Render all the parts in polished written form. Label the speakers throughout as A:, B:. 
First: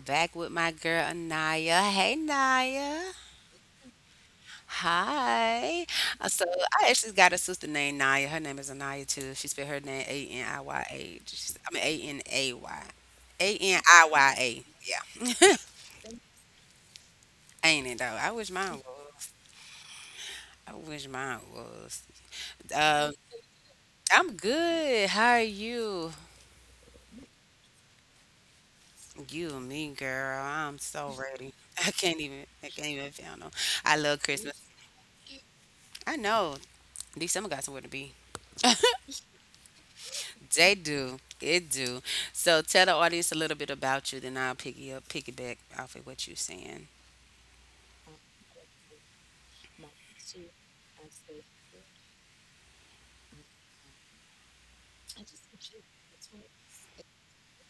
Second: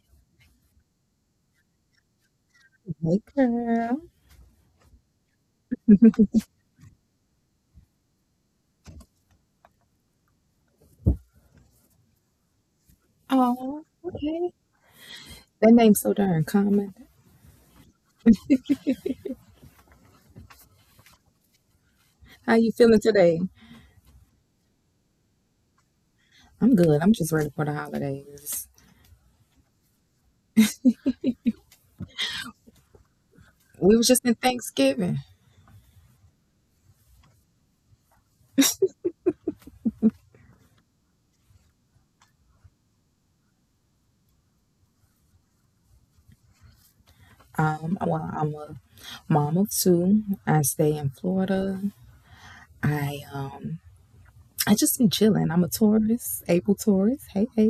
A: back with my girl Anaya. Hey, Naya.
B: Hey girl.
A: Hi. So I actually got a sister named Naya. Her name is Anaya too. She spelled her name Aniya. I mean Anay. A N
B: Oh,
A: I Y
B: okay.
A: A. Yeah.
B: That name's so darn common.
A: Ain't it though? I wish mine was. I wish mine was.
B: How you feeling
A: Um,
B: today?
A: I'm good. How are you?
B: I'm good. I'm just ready for the holidays.
A: You and me, girl. I'm so ready. I can't even. I can't even feel no. I
B: We was
A: love
B: just in
A: Christmas.
B: Thanksgiving.
A: I know. At least someone got somewhere to be. They do. It do. So tell the audience a little bit about you, then I'll pick you up, piggyback off of what you're saying.
B: Well, I'm a mom of two. I stay in Florida. I um I just be chilling. I'm a Taurus, April Taurus. Hey, hey.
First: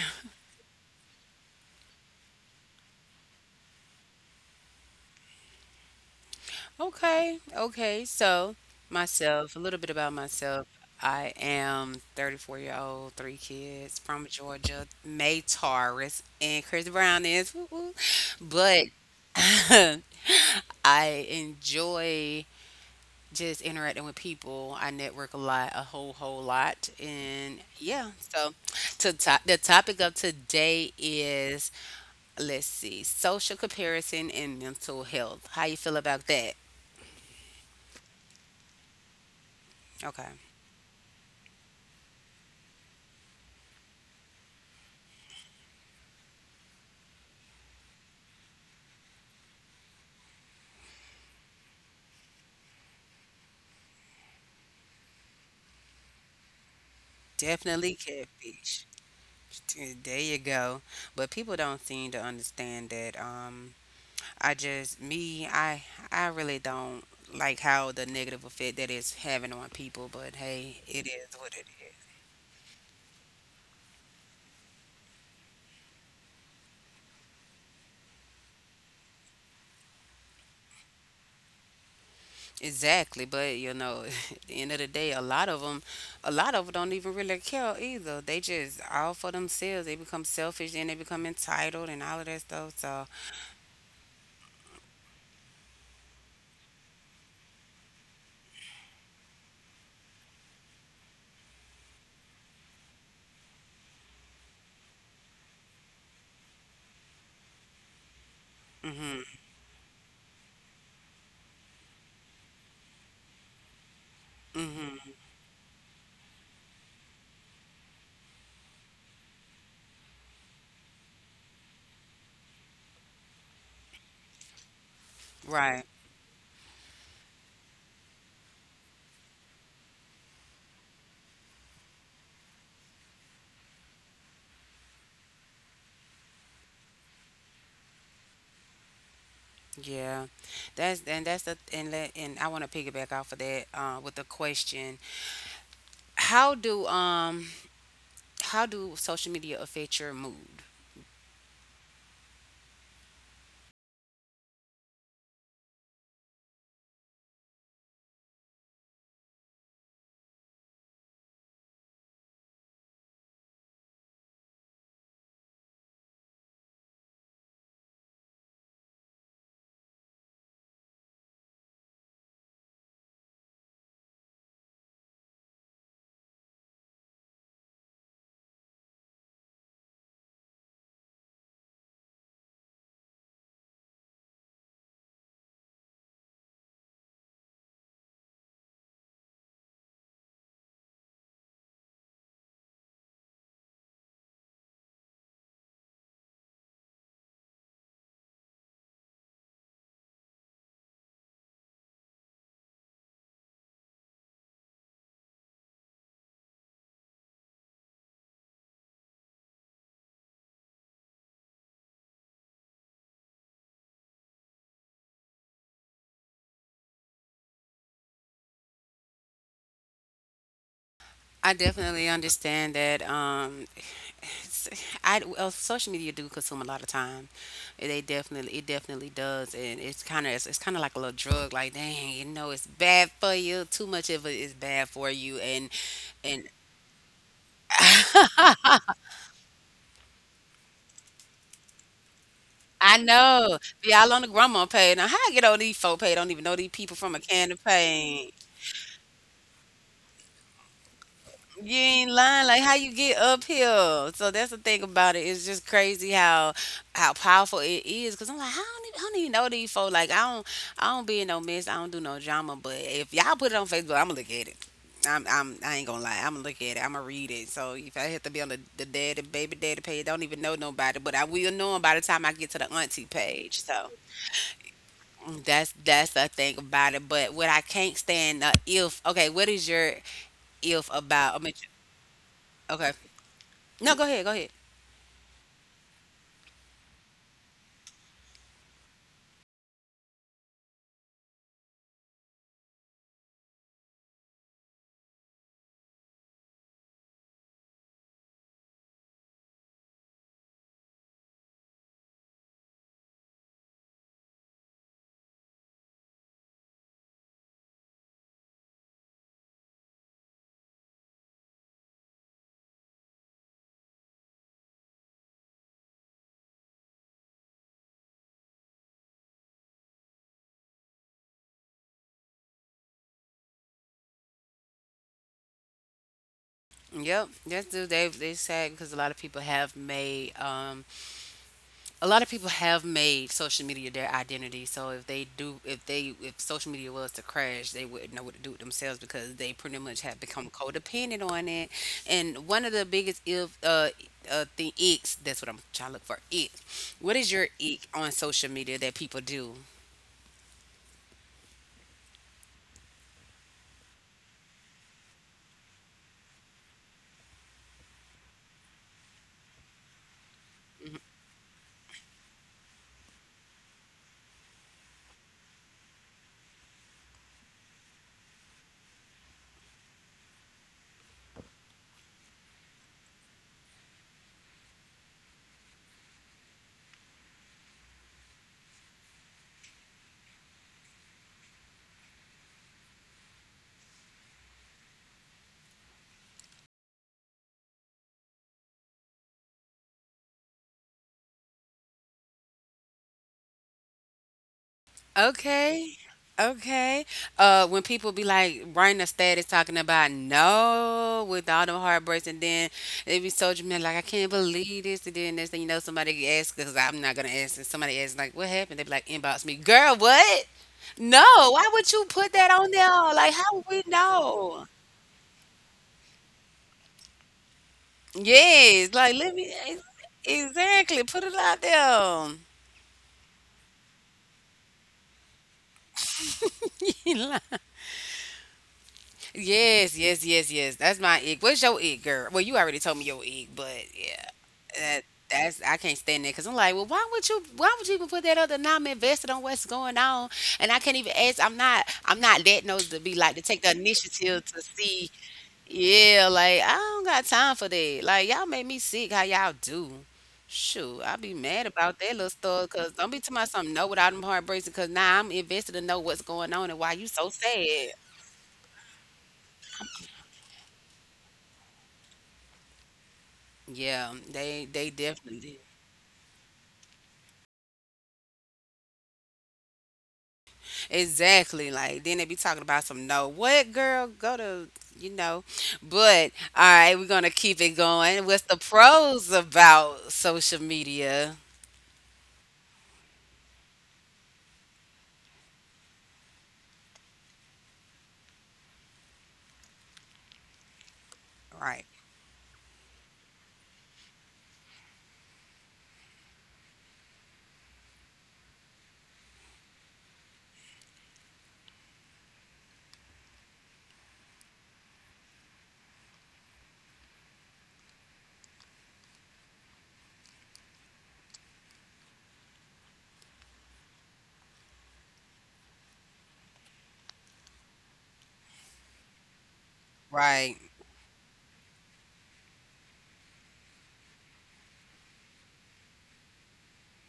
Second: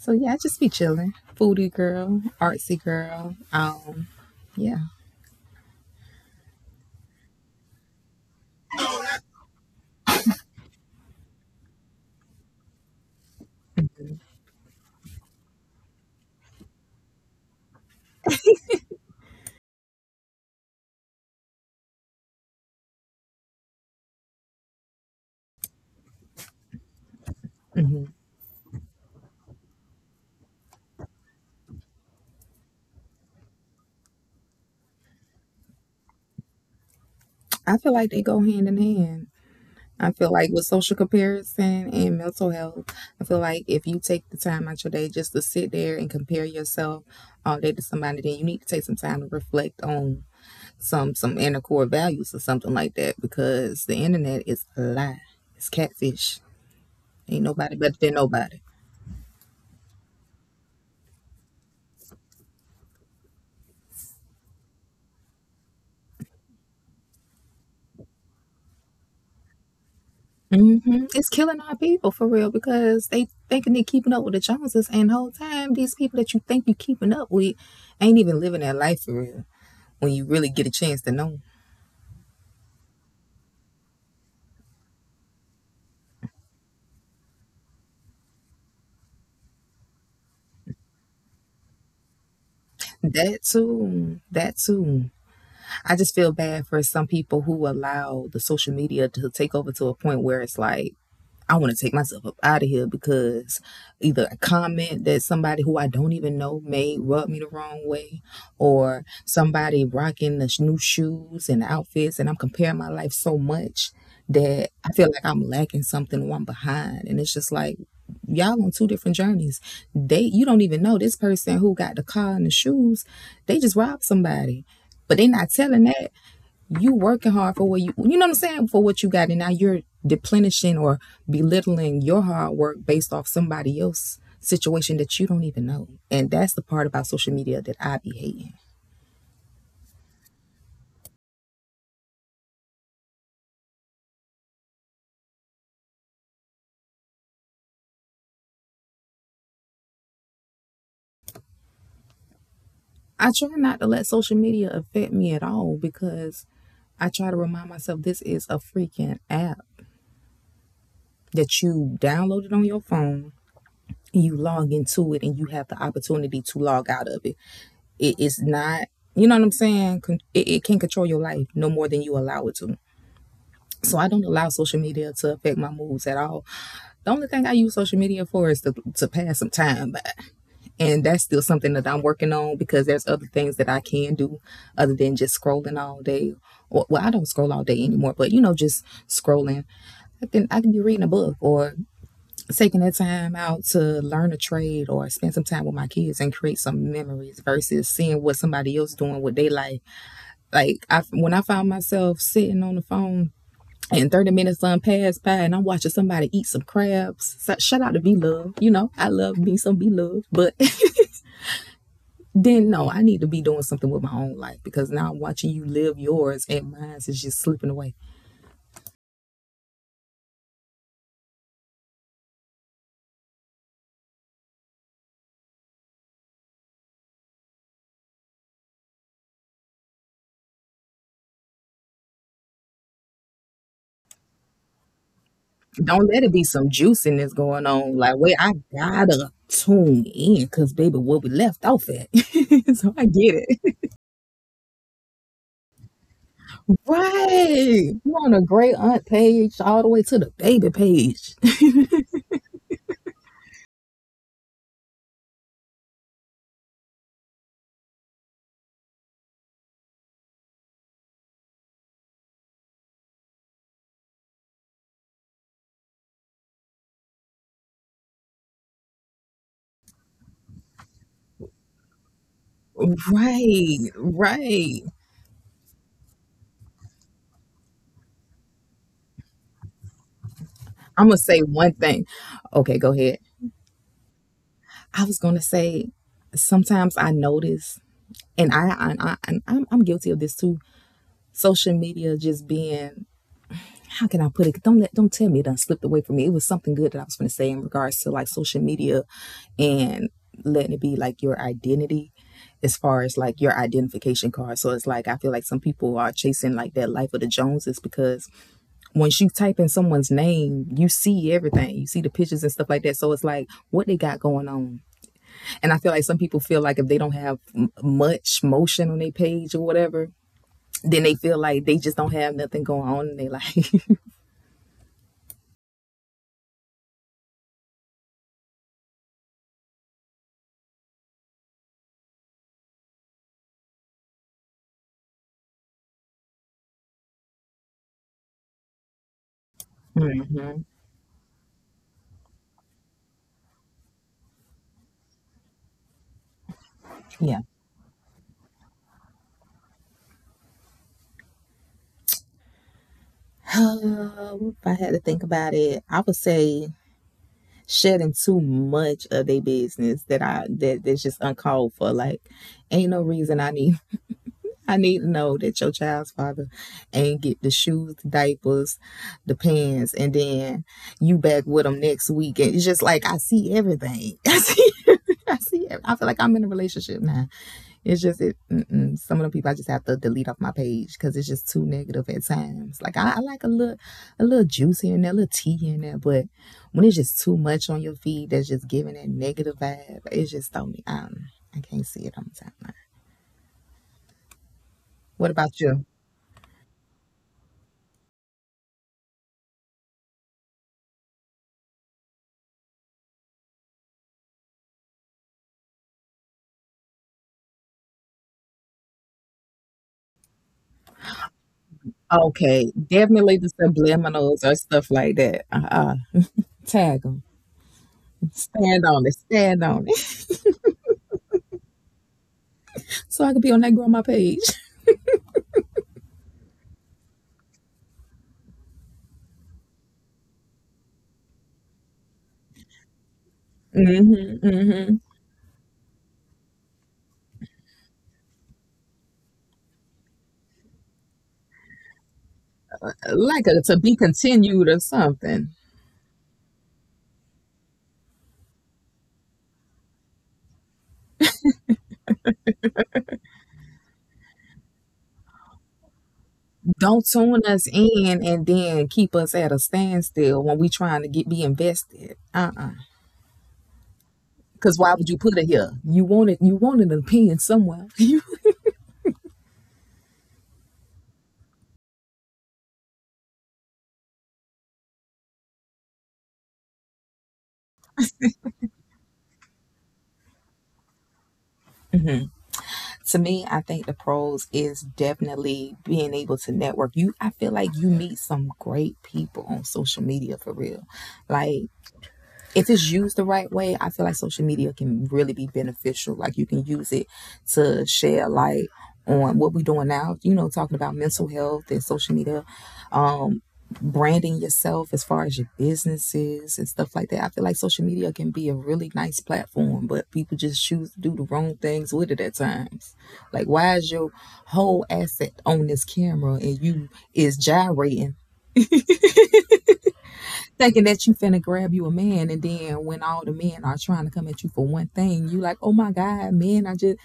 B: So yeah, I just be chilling. Foodie girl, artsy girl. Yeah.
A: Okay. Okay. So myself, a little bit about myself. I am 34-year-old, three kids
B: hmm
A: from Georgia, May Taurus, and Chris Brown is. Woo woo. But I enjoy. Just interacting with people. I network a lot, a whole lot, and yeah. So, to top the topic of today is let's see, social comparison and mental health. How you feel about that?
B: I feel like they go hand in hand. I
A: Okay,
B: feel like with social comparison and mental health, I feel like if you take the time out your day just to sit there and compare yourself all day to somebody, then you need to take some time to reflect on some inner core values or something like that because the internet is a lie. It's catfish. Ain't nobody
A: definitely
B: better than nobody.
A: catfish. There you go. But people don't seem to understand that. I just me, I really don't like how the negative effect that is having on people. But hey, it is
B: It's
A: what
B: killing
A: it
B: our
A: is.
B: people for real because they thinking they keeping up with the Joneses, and the whole time these people that you think you keeping up with ain't even living their life for real. When you really get a chance to know 'em.
A: Exactly, but you know, at the end of the day, a lot of them, a lot of them don't even really care either. They just all for themselves. They become selfish and they become entitled and all of that stuff. So,
B: That too. That too. I just feel bad for some people who allow the social media to take over to a point where it's like I want to take myself up out of here because either a comment that somebody who I don't even know made rubbed me the wrong way, or
A: mhm,
B: somebody rocking the new shoes and outfits, and I'm comparing my life so much that I feel
A: mhm,
B: like I'm lacking something or I'm behind. And it's just like, y'all on two different journeys. They You don't even know this person who got the car and the shoes, they just robbed somebody. But they not telling
A: right,
B: that. You working hard for what you know what I'm saying, for what you got, and now you're deplenishing or belittling your hard work based off somebody else's situation that you don't even know. And that's the part about social media that I be hating.
A: yeah, that's and that's the and let, and I want to piggyback off of that with the question: How do how do social media affect your mood?
B: I try not to let social media affect me at all because I try to remind myself this is a freaking app that you downloaded on your phone. You log into it and you have the opportunity to log out of it. It is not, you know what I'm saying? It can control your life no more than you allow it to. So I don't allow social media to affect my moods at all. The only thing I use social media for is to pass some time by. And that's still something that I'm working on because there's other things that I can do other than just scrolling all day. Well, I don't scroll all day anymore, but you know, just scrolling. I can be reading a book or taking that time out to learn a trade or spend some time with my kids and create some memories versus seeing what somebody else doing with they life. Like when I found myself sitting on the phone and 30 minutes done passed by, and I'm watching somebody eat some crabs. So, shout out to B Love. You know, I love me some B Love. But then, no, I need to be doing something with my own life because now I'm watching you live yours, and mine is just slipping away.
A: I definitely understand that. It's, I well, social media do consume a lot of time. They definitely, it definitely does, and it's kind of like a little drug. Like, dang, you know, it's bad for you. Too much of it is bad for you, and
B: Don't let it
A: and
B: be some juiciness going on. Like, wait, I gotta tune in because, baby, where we left off at. So
A: I
B: I get
A: know
B: it.
A: y'all on the grandma page. Now, how I get on these folk pay? Don't even know these people from a can of
B: Right. You
A: paint.
B: on a great aunt page all the way to the baby page.
A: You ain't lying. Like how you get up here. So that's the thing about it. It's just crazy how powerful it is. Cause I'm like, how don't, e, I don't even know these folks. Like, I don't be in no mess. I don't do no drama. But if y'all put it on Facebook, I'ma look at it. I ain't gonna lie. I'ma look at it. I'ma read it. So if I have to be on the daddy baby daddy page, don't even know nobody, but I will know 'em by the time I get to the auntie page. So
B: Right, right.
A: that's the thing about it. But what I can't stand if okay, what is your if
B: I'm gonna
A: about? I
B: say
A: mean,
B: one thing. Okay,
A: okay.
B: go ahead.
A: No, go ahead, go ahead.
B: I was gonna say sometimes I notice, and I'm guilty of this too. Social media just being, how can I put it? Don't let don't tell me it done slipped away from me. It was something good that I was gonna say in regards to like social media and letting it be like your identity as far as like your identification card. So it's like I feel like some people are chasing like that life of the Joneses because once you type in someone's name, you see everything. You see the pictures and stuff like that. So it's like what they got going on. And I feel like some people feel like if they don't have much motion on their page or whatever, then they feel like they just don't have nothing going on in their life.
A: Yep, that's do they sad because a lot of people have made a lot of people have made social media their identity. So if they do if they if social media was to crash, they wouldn't know what to do with themselves because they pretty much have become
B: Mhm.
A: codependent on it. And one of the biggest if thing icks that's what I'm trying to look for ick. What is
B: Yeah.
A: your ick on social media that people do?
B: If I had to think about it, I would say shedding too much of their business that I that that's just uncalled for. Like, ain't no reason I need to know that your child's father ain't get the shoes, the diapers, the pants, and then you back with them next week. And it's just like I see everything. I see. I see. I feel like I'm in a relationship now. It's just it. Mm-mm. Some of the people I just have to delete off my page because it's just too negative at times. Like I like a little juice here and there, a little tea in there, but when it's just too much on your feed, that's just giving that negative vibe. It's just do me. I can't see it on the timeline. What about you?
A: Okay. Okay. When people be like writing a status talking about no with all them heartbreaks, and then they be so dramatic, like I can't believe this, and then next thing you know, somebody asks because I'm not gonna ask, and somebody asks like, what happened? They be like, inbox me, girl, what? No, why would you put that on
B: Okay,
A: there? Like,
B: definitely
A: how
B: the
A: would we
B: subliminals or
A: know?
B: stuff like that. Uh-uh. Tag them. Stand
A: Yes,
B: on it.
A: like
B: Stand on it.
A: exactly put it out there.
B: So I could be on that grandma page.
A: You lying. Yes, yes, yes, yes. That's my egg. What's your egg, girl? Well, you already told me your egg, but yeah,
B: Mm-hmm. Mm-hmm.
A: that that's I can't stand that because I'm like, Why would you even put that other? Now I'm invested on what's going on, and I can't even ask. I'm not that nose to be like to
B: Like a
A: take the
B: to be
A: initiative to
B: continued or
A: see.
B: something.
A: Yeah, like I don't got time for that. Like y'all make me sick. How y'all do? Shoot, I be mad about that little stuff because don't be talking about something know without them heartbreaks because now I'm invested to know what's going on and why you
B: Don't
A: so
B: tune us
A: sad.
B: in and then keep us at a standstill when we trying to get be invested. Uh-uh.
A: Yeah,
B: Cause
A: they
B: why would you
A: definitely
B: put it
A: did.
B: here? You wanted an opinion somewhere. You.
A: Exactly. Like then they be talking about some no what girl go to you know. But all right, we're gonna keep it going. What's the pros about social media?
B: To me, I think the pros is definitely being able to network. You, I feel like you meet some great people on social media for real. Like
A: Right.
B: if it's used the right way, I feel like social media can really be beneficial. Like you can use it to shed light on what we're doing now, you know, talking about mental health and social media, um, branding yourself as far as your businesses and stuff like that. I feel like social media can be a really nice platform, but people just choose to do the wrong things with it at times. Like why is your whole asset on this camera and you is gyrating
A: Right.
B: thinking that you finna grab you a man, and then when all the men are trying to come at you for one thing, you like, oh my god, men, I just.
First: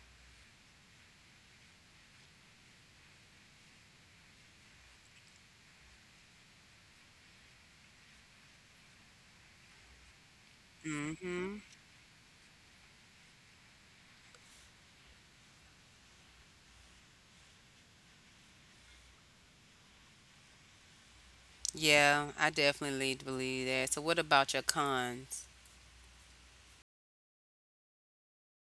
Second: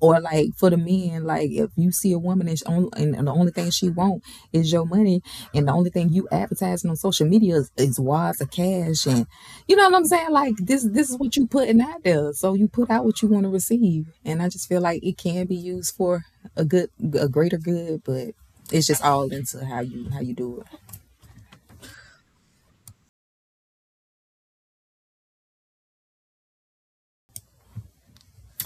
B: Or like for the men, like if you see a woman, she on, and the only thing she want is your money, and the only thing you advertising on social media is wads of cash and you know what I'm saying. Like this is what you
A: Mm-hmm.
B: putting out there, so you put out what you want to receive. And I just feel like it can be used for a good a greater good, but it's just all into how you do it.
A: Yeah, I definitely believe that. So what about your cons?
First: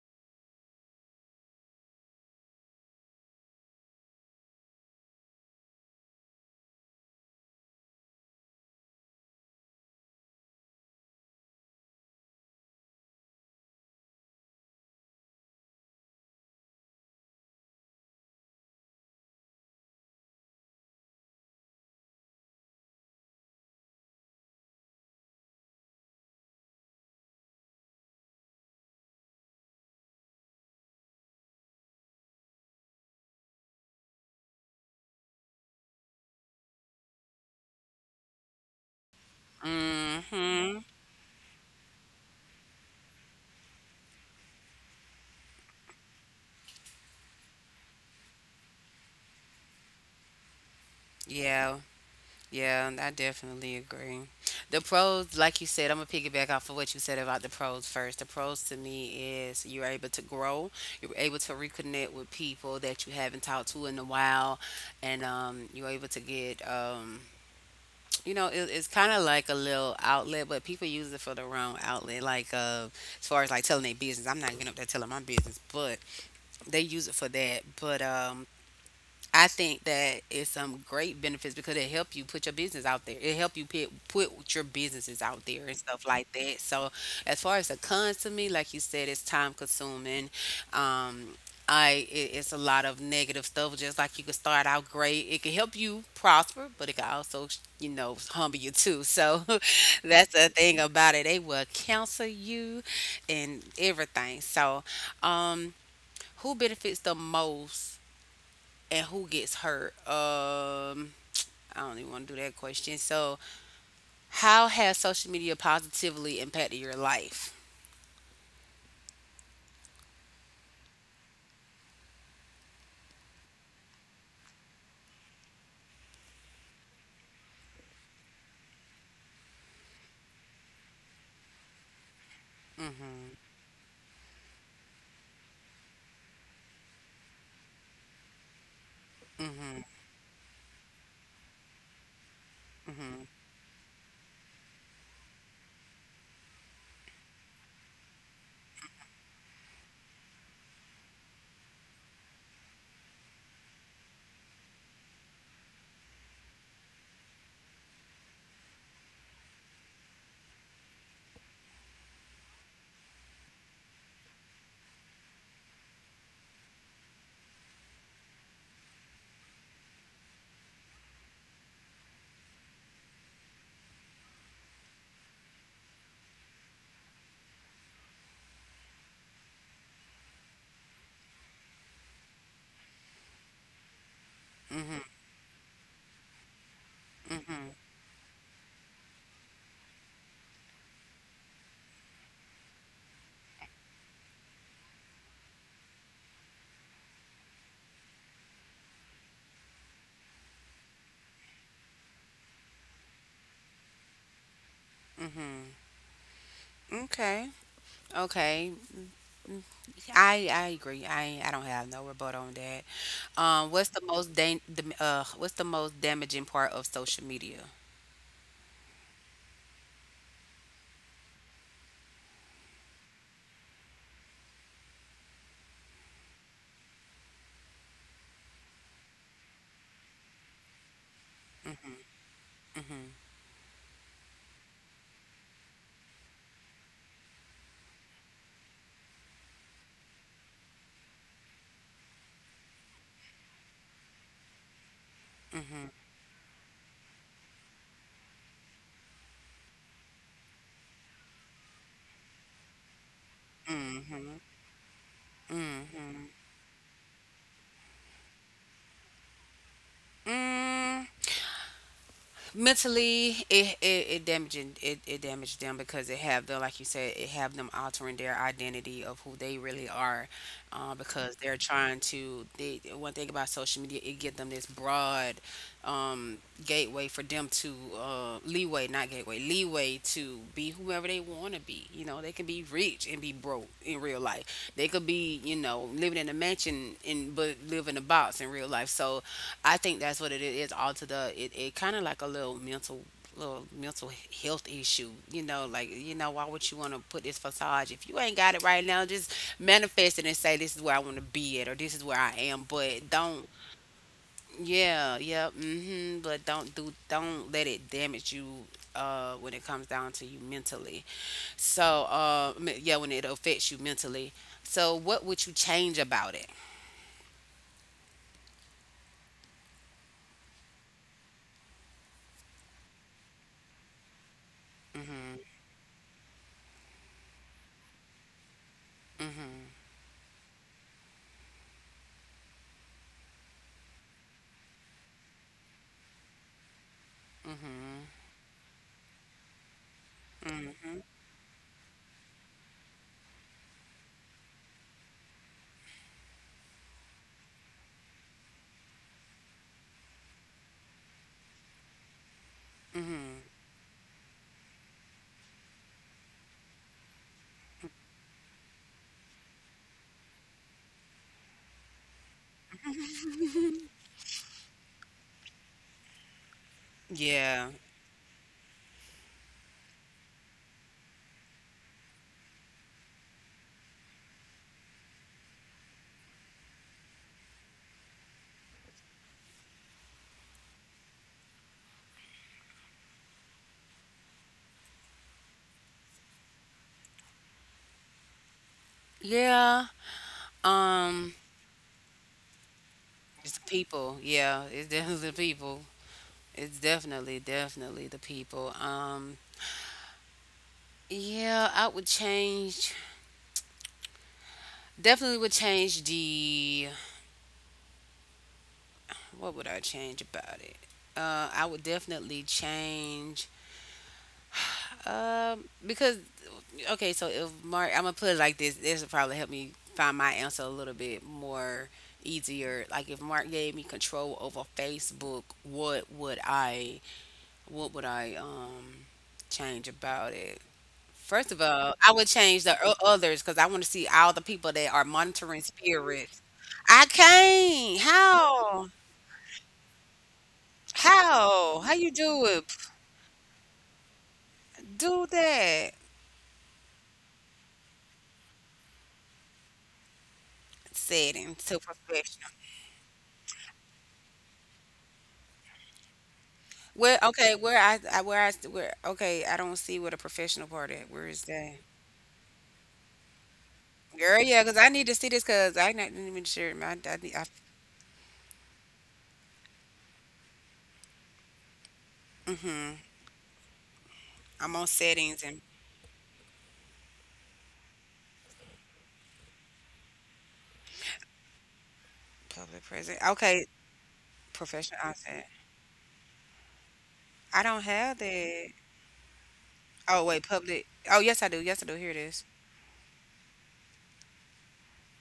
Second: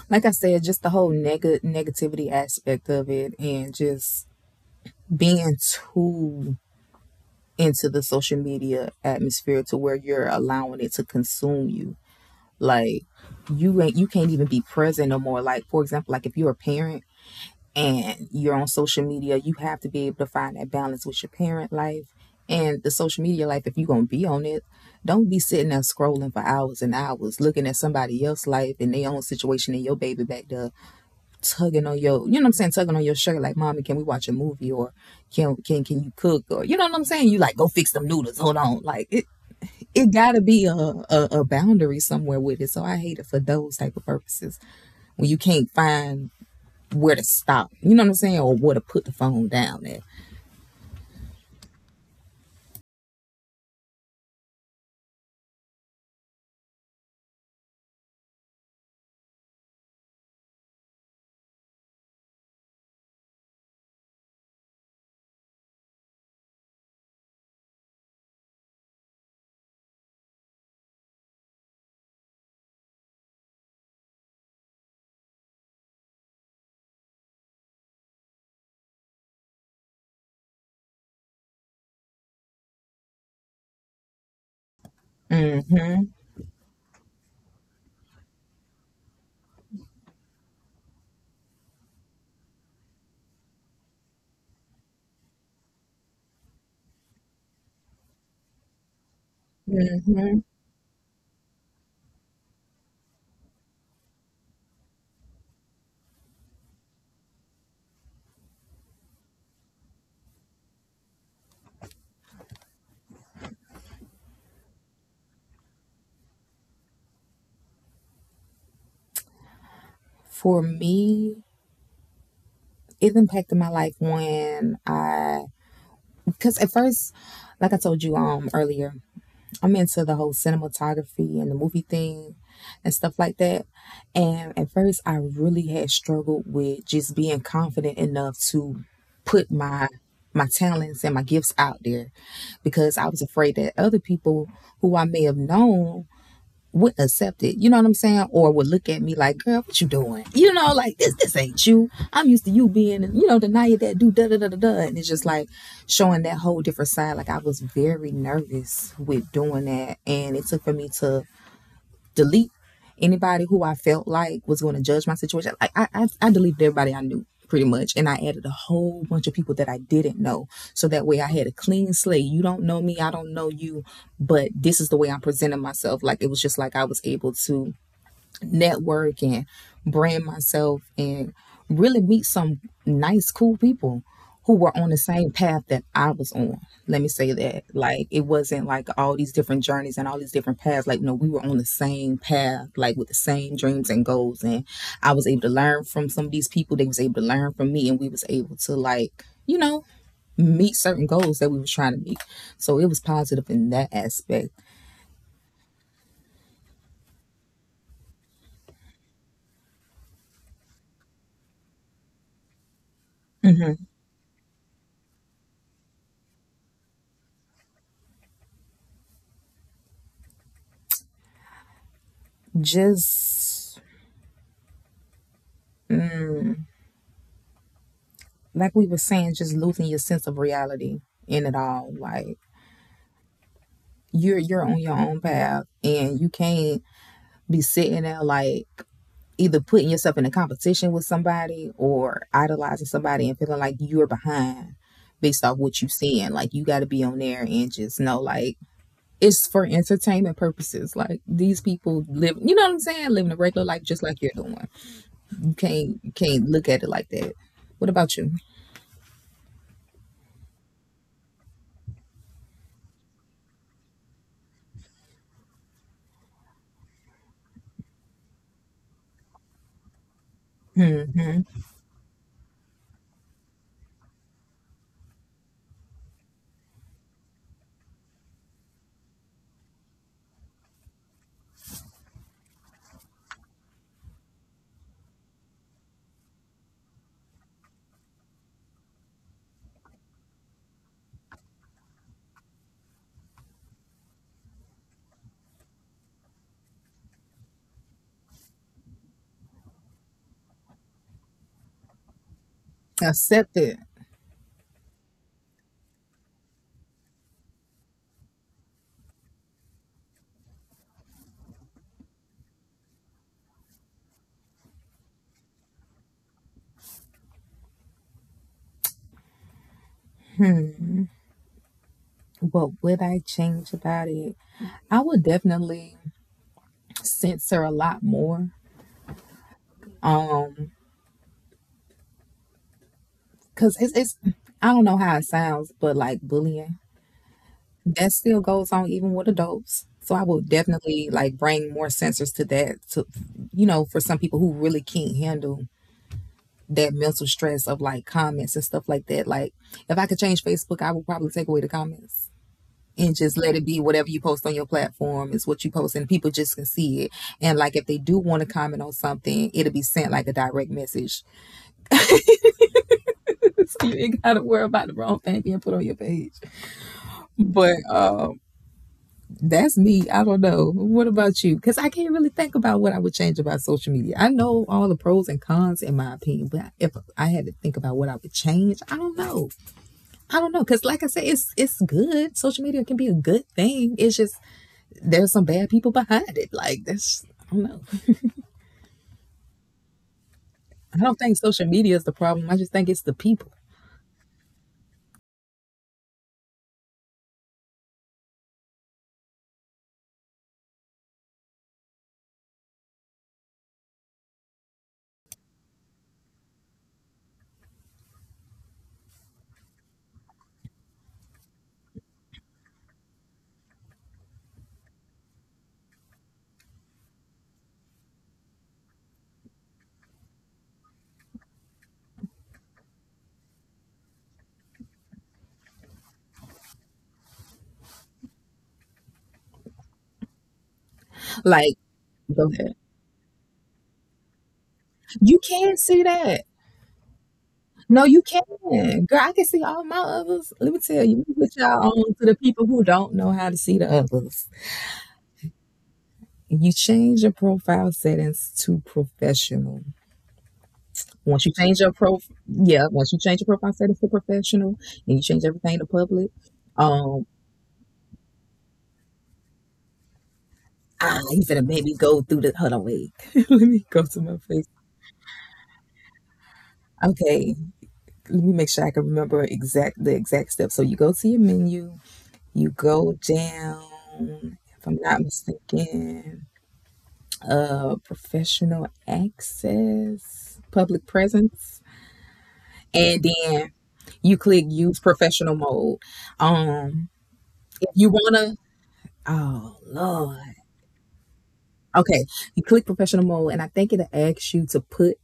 B: Like I said, just the whole negativity aspect of it and just being too into the social media atmosphere to where you're allowing it to consume you. Like you can't even be present no more. Like for example, like if you're a parent and you're on social media, you have to be able to find that balance with your parent life and the social media life. If you're gonna be on it, don't be sitting there scrolling for hours and hours looking at somebody else's life and their own situation and your baby back there tugging on your, you know what I'm saying, tugging on your shirt like, "Mommy, can we watch a movie?" or Can you cook?" or you know what I'm saying. You like, go fix them noodles. Hold on, like it gotta be
A: Mm-hmm.
B: a boundary somewhere with it. So I hate it for those type of purposes when you can't find where to stop. You know what I'm saying, or where to put the phone down at.
A: Yeah. Yeah, I definitely agree. The pros, like you said, I'm gonna piggyback off of what you said about the pros first. The pros to me is you're able to grow, you're able to reconnect with people that you haven't talked to in a while, and you're able to you know, it's kind of like a little outlet, but people use it for the wrong outlet. Like as far as like telling their business, I'm not getting up there telling my business, but they use it for that. But I think that is some great benefits because it help you put your business out there. It help you put your businesses out there and
B: Mm-hmm.
A: stuff like that. So as far as the cons to me, like you said, it's time consuming. Um, I it's a lot of negative stuff. Just like you could start out great, it can help you prosper, but it can also you know humble you too. So that's
B: Mm-hmm.
A: the thing about it. They will counsel you and everything. So um, who benefits the most? And who gets hurt? I don't even want to do that question. So, how has social media positively impacted your life?
B: For me, it impacted my life when I, because at first, like I told you earlier, I'm into the whole cinematography and the movie thing and stuff
A: Mhm,
B: like that. And at first, I really had struggled with just being confident enough to put
A: mhm,
B: my talents and my gifts out there because I was
A: mhm,
B: afraid that other people who I may have known would accept it, you know what I'm saying? Or would look at me like, girl, what you doing? You know, like this ain't you. I'm used to you being, you know, deny that do da da da da da. And it's just like showing that whole different side. Like I was very nervous with doing that. And it took for me to delete anybody who I felt like was going to judge my situation. Like I deleted everybody I knew pretty much, and I added a whole bunch of people that I didn't know. So that way, I had a clean slate. You don't know me, I don't know you, but this is the way I'm presenting myself. Like it was just like I was able to network and brand myself and really meet some nice, cool people who were on the
A: mhm,
B: same path that I was on. Let me say that.
A: mhm.
B: Like, it wasn't like all these different journeys and all these different paths. Like, no, we were on the same path, like with the same dreams and goals. And I was able to learn from some of these people. They was able to learn from me and we was able to like, you know, meet certain goals that we was trying to meet. So it was positive in that aspect.
A: Mhm. Okay. Okay. I agree. I don't have no rebuttal on that.
B: Hmm.
A: What's the most dan- The, what's the most damaging part of social media?
B: Just mm, like we were saying, just losing your sense of reality in it all.
A: Mhm,
B: Like
A: mhm,
B: you're on your own path and you can't be sitting there like either putting yourself in a competition with somebody or idolizing somebody and feeling like you're behind based off what you're
A: mhm,
B: seeing. Like you gotta be on there and just know like it's for entertainment purposes. Like these people live you know what I'm saying? Living a regular life just like you're
A: mhm,
B: doing. You can't you
A: mhm.
B: can't look at it like that. What about you?
A: Mm, mentally it damaging it damaged them because it have them like you said it have them altering their identity of who they really are because
B: Hmm.
A: they're trying to they one thing about social media it give them this broad um, gateway for them to leeway not gateway leeway to be whoever they want to be you know they can be rich and be broke in real life they could be you know living in a mansion and but live in a box in real life so I think that's what it is. All to the it kind of like a little mental health issue. You know, like you know, why would you want to put this facade if you ain't got it right now? Just manifest it and say this is where I want to be at or this is where I am. But don't
B: Accept it.
A: yeah yeah mm-hmm. But don't let it damage you. When it comes down to you mentally, so me- Yeah, when it affects you mentally, so what would you change about it?
B: What would I change about it? I would
A: Mm-hmm.
B: definitely censor a lot more.
A: Mm-hmm.
B: Um, cause it's I don't know how it sounds, but like bullying
A: Mm-hmm.
B: that still goes on even with adults. So I would
A: Mm-hmm.
B: definitely like bring more censors to that. To for some people who really can't handle that mental stress of like comments and stuff like that. Like if I could change Facebook, I would probably take away the comments and just
A: Mm-hmm.
B: let it be whatever you post on your platform is what you post and people just can see it and like if they do want to comment on something it'll be sent like a direct message. So you ain't gotta worry about the wrong thing being put on your page,
A: Yeah.
B: but that's me. I don't know. What about you? Because I can't really think about what I would change about social media. I know all the pros and cons in my opinion, but if I had to think about what I would change, I don't know. I don't know, cause like I said, it's good. Social media can be a good thing. It's just there's some bad people behind it. Like that's I don't know.
A: Yeah.
B: I don't think
A: Um,
B: social media is the problem. I just think it's the people.
A: it's the people. Yeah, it's definitely the people. It's definitely, definitely the people. Yeah, I would change. Definitely would change the. What would I change about it? I would definitely change. Because okay, so if Mark, I'm gonna put it like this. This will probably help me find my answer a little bit more easier. Like if Mark gave me control over Facebook, What would I change about it? First of
B: Like
A: all, I would
B: go
A: change
B: ahead.
A: the others because I want to see all the people that are
B: You
A: monitoring
B: can't see
A: spirits.
B: that.
A: I can't.
B: No, you
A: How?
B: can. Girl, I can see all my others. Let me tell you, you put
A: How?
B: y'all
A: How you
B: on to the
A: do
B: people
A: it?
B: who don't know how to see the others.
A: Do that
B: You change your profile settings to professional. Once you
A: setting
B: change
A: to
B: your pro
A: professional.
B: yeah, once you change your profile settings to professional and you change everything to public,
A: Where?
B: um,
A: Okay. Where I? I where I? Where? Okay. I don't see where the professional part at.
B: ah,
A: Where
B: you
A: is
B: finna
A: that?
B: maybe go through the hold on wait. Let me go to my
A: Girl, yeah,
B: Facebook.
A: because I need to see this because I not even sure.
B: Okay, let me make sure I can remember exact the exact steps. So you go to your menu, you
A: Mm-hmm.
B: go down,
A: I'm
B: if
A: on
B: I'm not
A: settings and
B: mistaken, professional access, public presence,
A: public present.
B: and
A: Okay,
B: then you click use
A: professional outfit.
B: professional mode. Um
A: I don't
B: if you
A: have
B: wanna
A: that.
B: oh
A: Oh
B: Lord.
A: wait, public. Oh yes, I do. Yes, I do. Here it
B: Okay,
A: is.
B: you click professional mode and I think it'll ask you to put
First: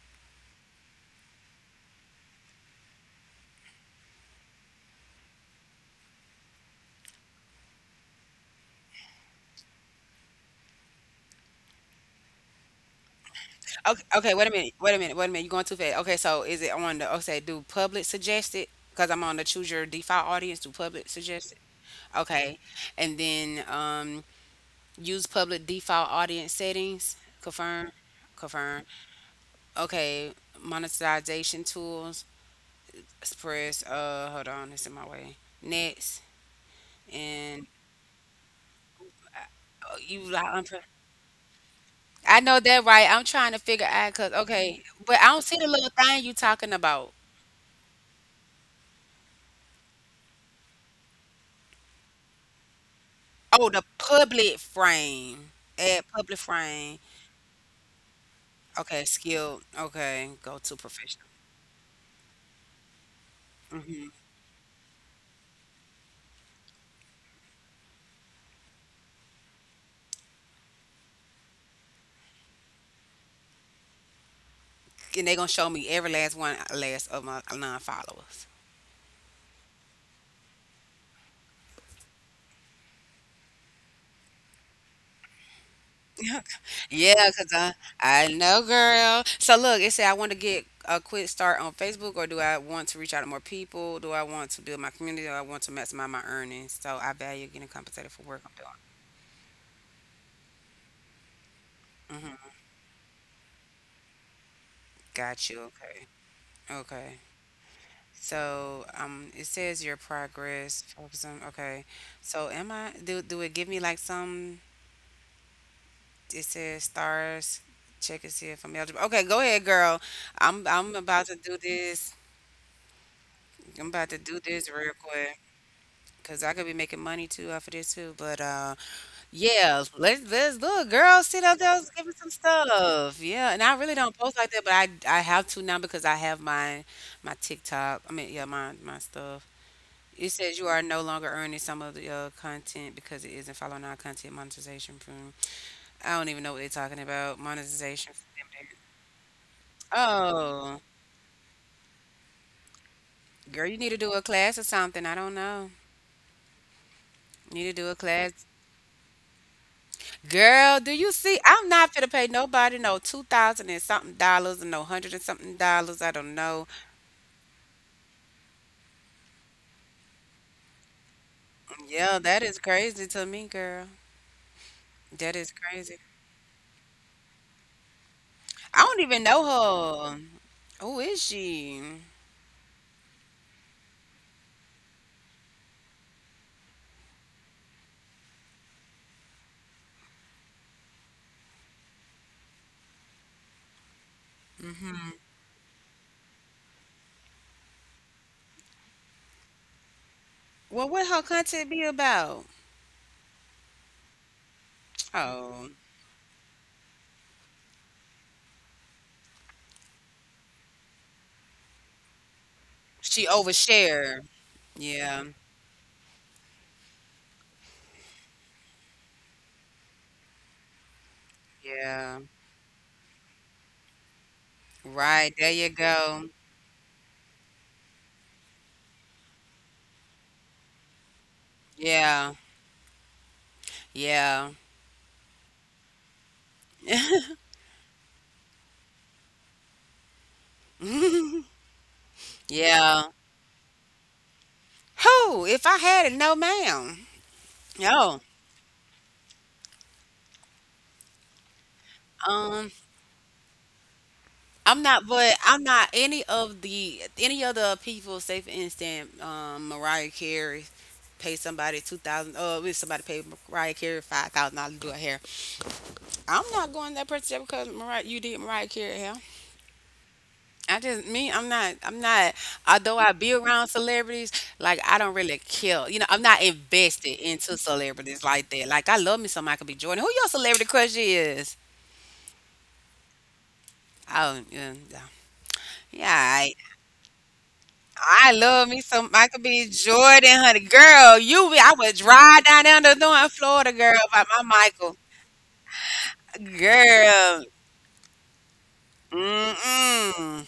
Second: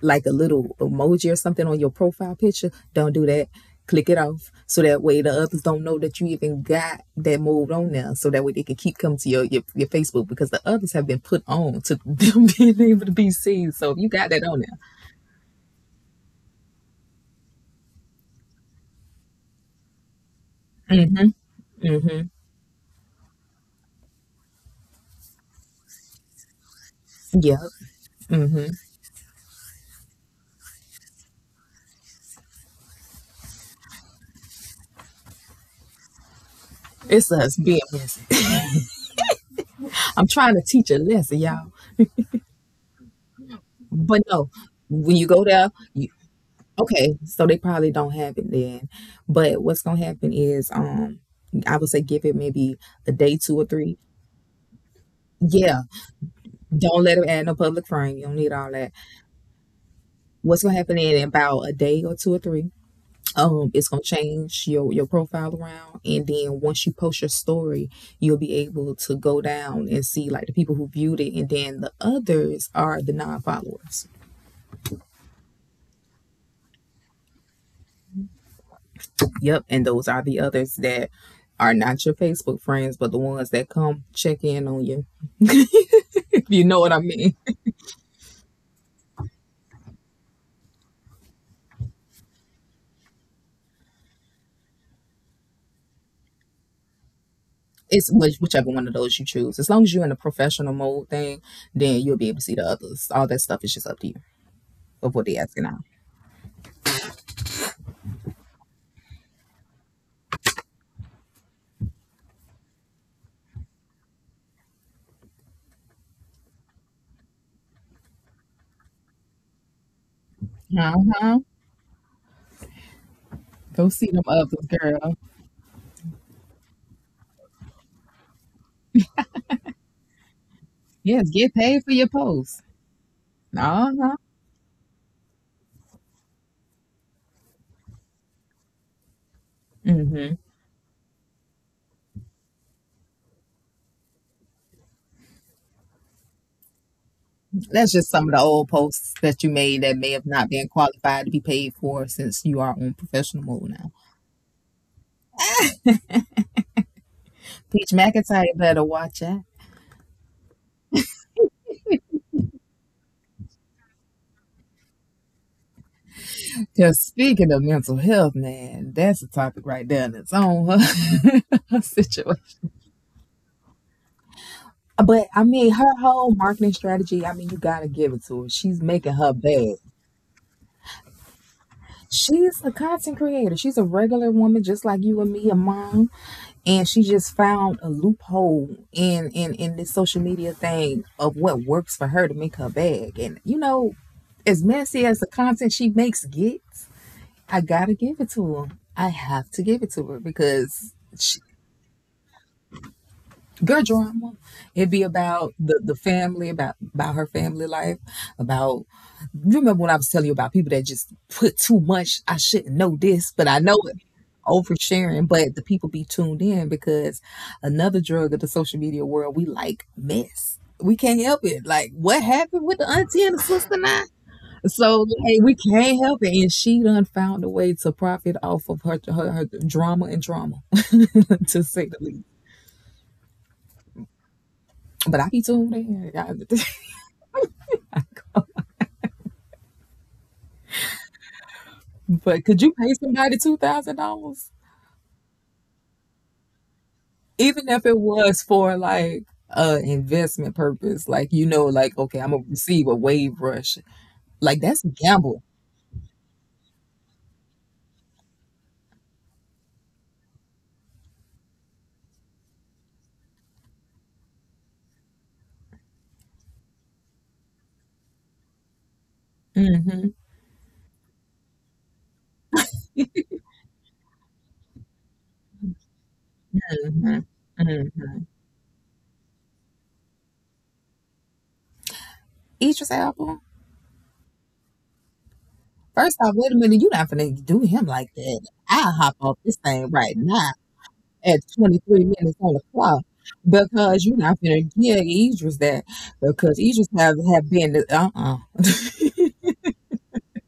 B: like a little emoji or something on your profile picture, don't do that. Click it off so that way the others don't know that you even got that moved on now. So that way they can keep coming to your, your Facebook because the others have been put on to them being able to be seen. So if
A: Okay,
B: you got
A: okay.
B: that
A: Wait a
B: on
A: minute. Wait a minute. Wait a minute. You're going too fast. Okay, so is it on the? Okay, do public suggest it? Because I'm on the choose your default audience. Do public suggest it?
B: there, hmm,
A: Okay, and then use public default audience settings.
B: yep,
A: Confirm.
B: hmm,
A: Confirm. Okay, monetization tools. Press. Hold on. It's in my way. Next,
B: it's us
A: and
B: being messy.
A: oh, you
B: I'm trying to
A: like
B: teach a lesson, y'all.
A: I know that, right? I'm trying to figure out,
B: But
A: cause
B: no,
A: okay,
B: when
A: but
B: you
A: I
B: go
A: don't see the
B: there,
A: little
B: you,
A: thing you talking about.
B: okay, so they probably don't have it then. But what's gonna happen is, I would say give it maybe a day two or
A: Oh, the
B: three.
A: public frame.
B: Yeah,
A: Add public frame.
B: don't let them add no public frame. You don't need all that.
A: Okay, skilled. Okay, go
B: What's gonna
A: to
B: happen in
A: professional.
B: about a day or two or three? It's gonna
A: Hmm
B: change your profile around, and then once you post your story, you'll be able to go down and see like the people who viewed it, and then the others are the non-followers.
A: And they gonna show me every last one, last of my non-followers.
B: Yep, and those are the others that are not your Facebook friends, but the ones that come check in on you. If you know what I mean.
A: Yeah, I know, girl. So look, it said I want to get a quick start on Facebook, or do I want to reach out to more people? Do I want to build my community? Or I want to maximize my earnings? So I value getting
B: It's
A: compensated for
B: which,
A: work I'm doing.
B: whichever one of those you choose. As long as you're in a professional mode thing, then you'll be able to
A: Mm-hmm.
B: see the others. All that stuff is just up to you of what they're
A: Got you.
B: asking out.
A: Okay. Okay. So it says your progress. Okay. So, am I? Do it give me like some? It says stars. Check and see if I'm eligible. Okay, go ahead, girl. I'm
B: Uh
A: I'm about to
B: huh.
A: do this.
B: Go
A: I'm
B: see
A: about to
B: them
A: do
B: others,
A: this real
B: girl.
A: quick. Cause I could be making money too off of this too, but yeah, let's look, girl.
B: Yes,
A: Sit
B: get
A: up there,
B: paid for your
A: give me some
B: posts.
A: stuff. Yeah, and I
B: Uh
A: really
B: huh.
A: don't post like that, but I have to now because I have my my TikTok. I mean, yeah, my stuff. It
B: Hmm.
A: says you are no longer earning some of the content because it isn't following our content monetization from. I don't even know what they're talking about.
B: That's just
A: Monetization
B: some of the
A: from
B: old
A: them.
B: posts that you made that may have not been
A: Oh,
B: qualified to be paid for since you are on professional mode
A: girl, you
B: now.
A: need to do a class or something. I don't know. You need to do
B: Peach
A: a
B: McIntyre
A: class.
B: better watch out.
A: Girl, do you see? I'm not gonna pay nobody no 2,000 and something dollars and no hundred and something dollars. I don't know.
B: Because speaking of mental health, man, that's a topic right there in its own
A: Yeah,
B: situation.
A: that is crazy to me, girl.
B: But
A: That
B: I
A: is
B: mean, her
A: crazy.
B: whole marketing strategy, I mean, you gotta give it to her. She's
A: I don't
B: making
A: even
B: her
A: know
B: bag.
A: her. Who is she?
B: She's a content creator. She's a regular woman, just like you and me, a mom. And she just found a loophole in, in this social media thing of what works for her to make her bag. And, you know, as messy
A: Mm-hmm.
B: as the content she makes gets, I gotta give it to her. I have to give it to her
A: Well,
B: because
A: what her
B: she,
A: content be about?
B: girl drama. It'd be about
A: Oh,
B: the family, about her family life, about You remember when I was telling you about people that just put too much, I shouldn't know
A: she
B: this, but I know it.
A: overshare. Yeah,
B: Oversharing, but the people be tuned in because another drug of the social media world, we like mess. We can't help it. Like
A: yeah.
B: what happened with the auntie and the sister now? So
A: Right,
B: hey,
A: there
B: we
A: you
B: can't help
A: go.
B: it. And she done found a way to profit off of her drama and drama to say the least.
A: Yeah, yeah.
B: But I be tuned in. But could you pay
A: Yeah.
B: somebody $2000?
A: Who? If I had it, no ma'am.
B: Even if it
A: No.
B: was for like investment purpose, like you know like okay I'm gonna
A: Um,
B: receive a wave rush, like that's
A: I'm
B: a
A: not, but
B: gamble.
A: I'm not any of the any other people, say for instance, Mariah Carey pay somebody two thousand if somebody paid Mariah Carey $5,000 to do her hair. I'm not going to that person because Mariah you did Mariah Carey hair.
B: Mm-hmm,
A: I just me, I'm not although I be around celebrities, like I don't really care. You know, I'm not
B: mm-hmm,
A: invested into
B: mm-hmm.
A: celebrities like that. Like I love me some Michael B. Jordan. Who your celebrity crush is?
B: Idris Elba.
A: Oh yeah, yeah.
B: First off,
A: Yeah,
B: wait a minute, you not gonna do him like
A: I
B: that.
A: love me
B: I'll
A: some
B: hop off
A: Michael
B: this
A: B.
B: thing right
A: Jordan,
B: now
A: honey. Girl,
B: at
A: you be I would
B: 23 minutes
A: drive
B: on the
A: down to
B: clock,
A: North Florida, girl,
B: because you're
A: by
B: not
A: my
B: gonna
A: Michael.
B: give Idris that, because Idris have,
A: Girl.
B: have been the- uh-uh,
A: Mm-mm.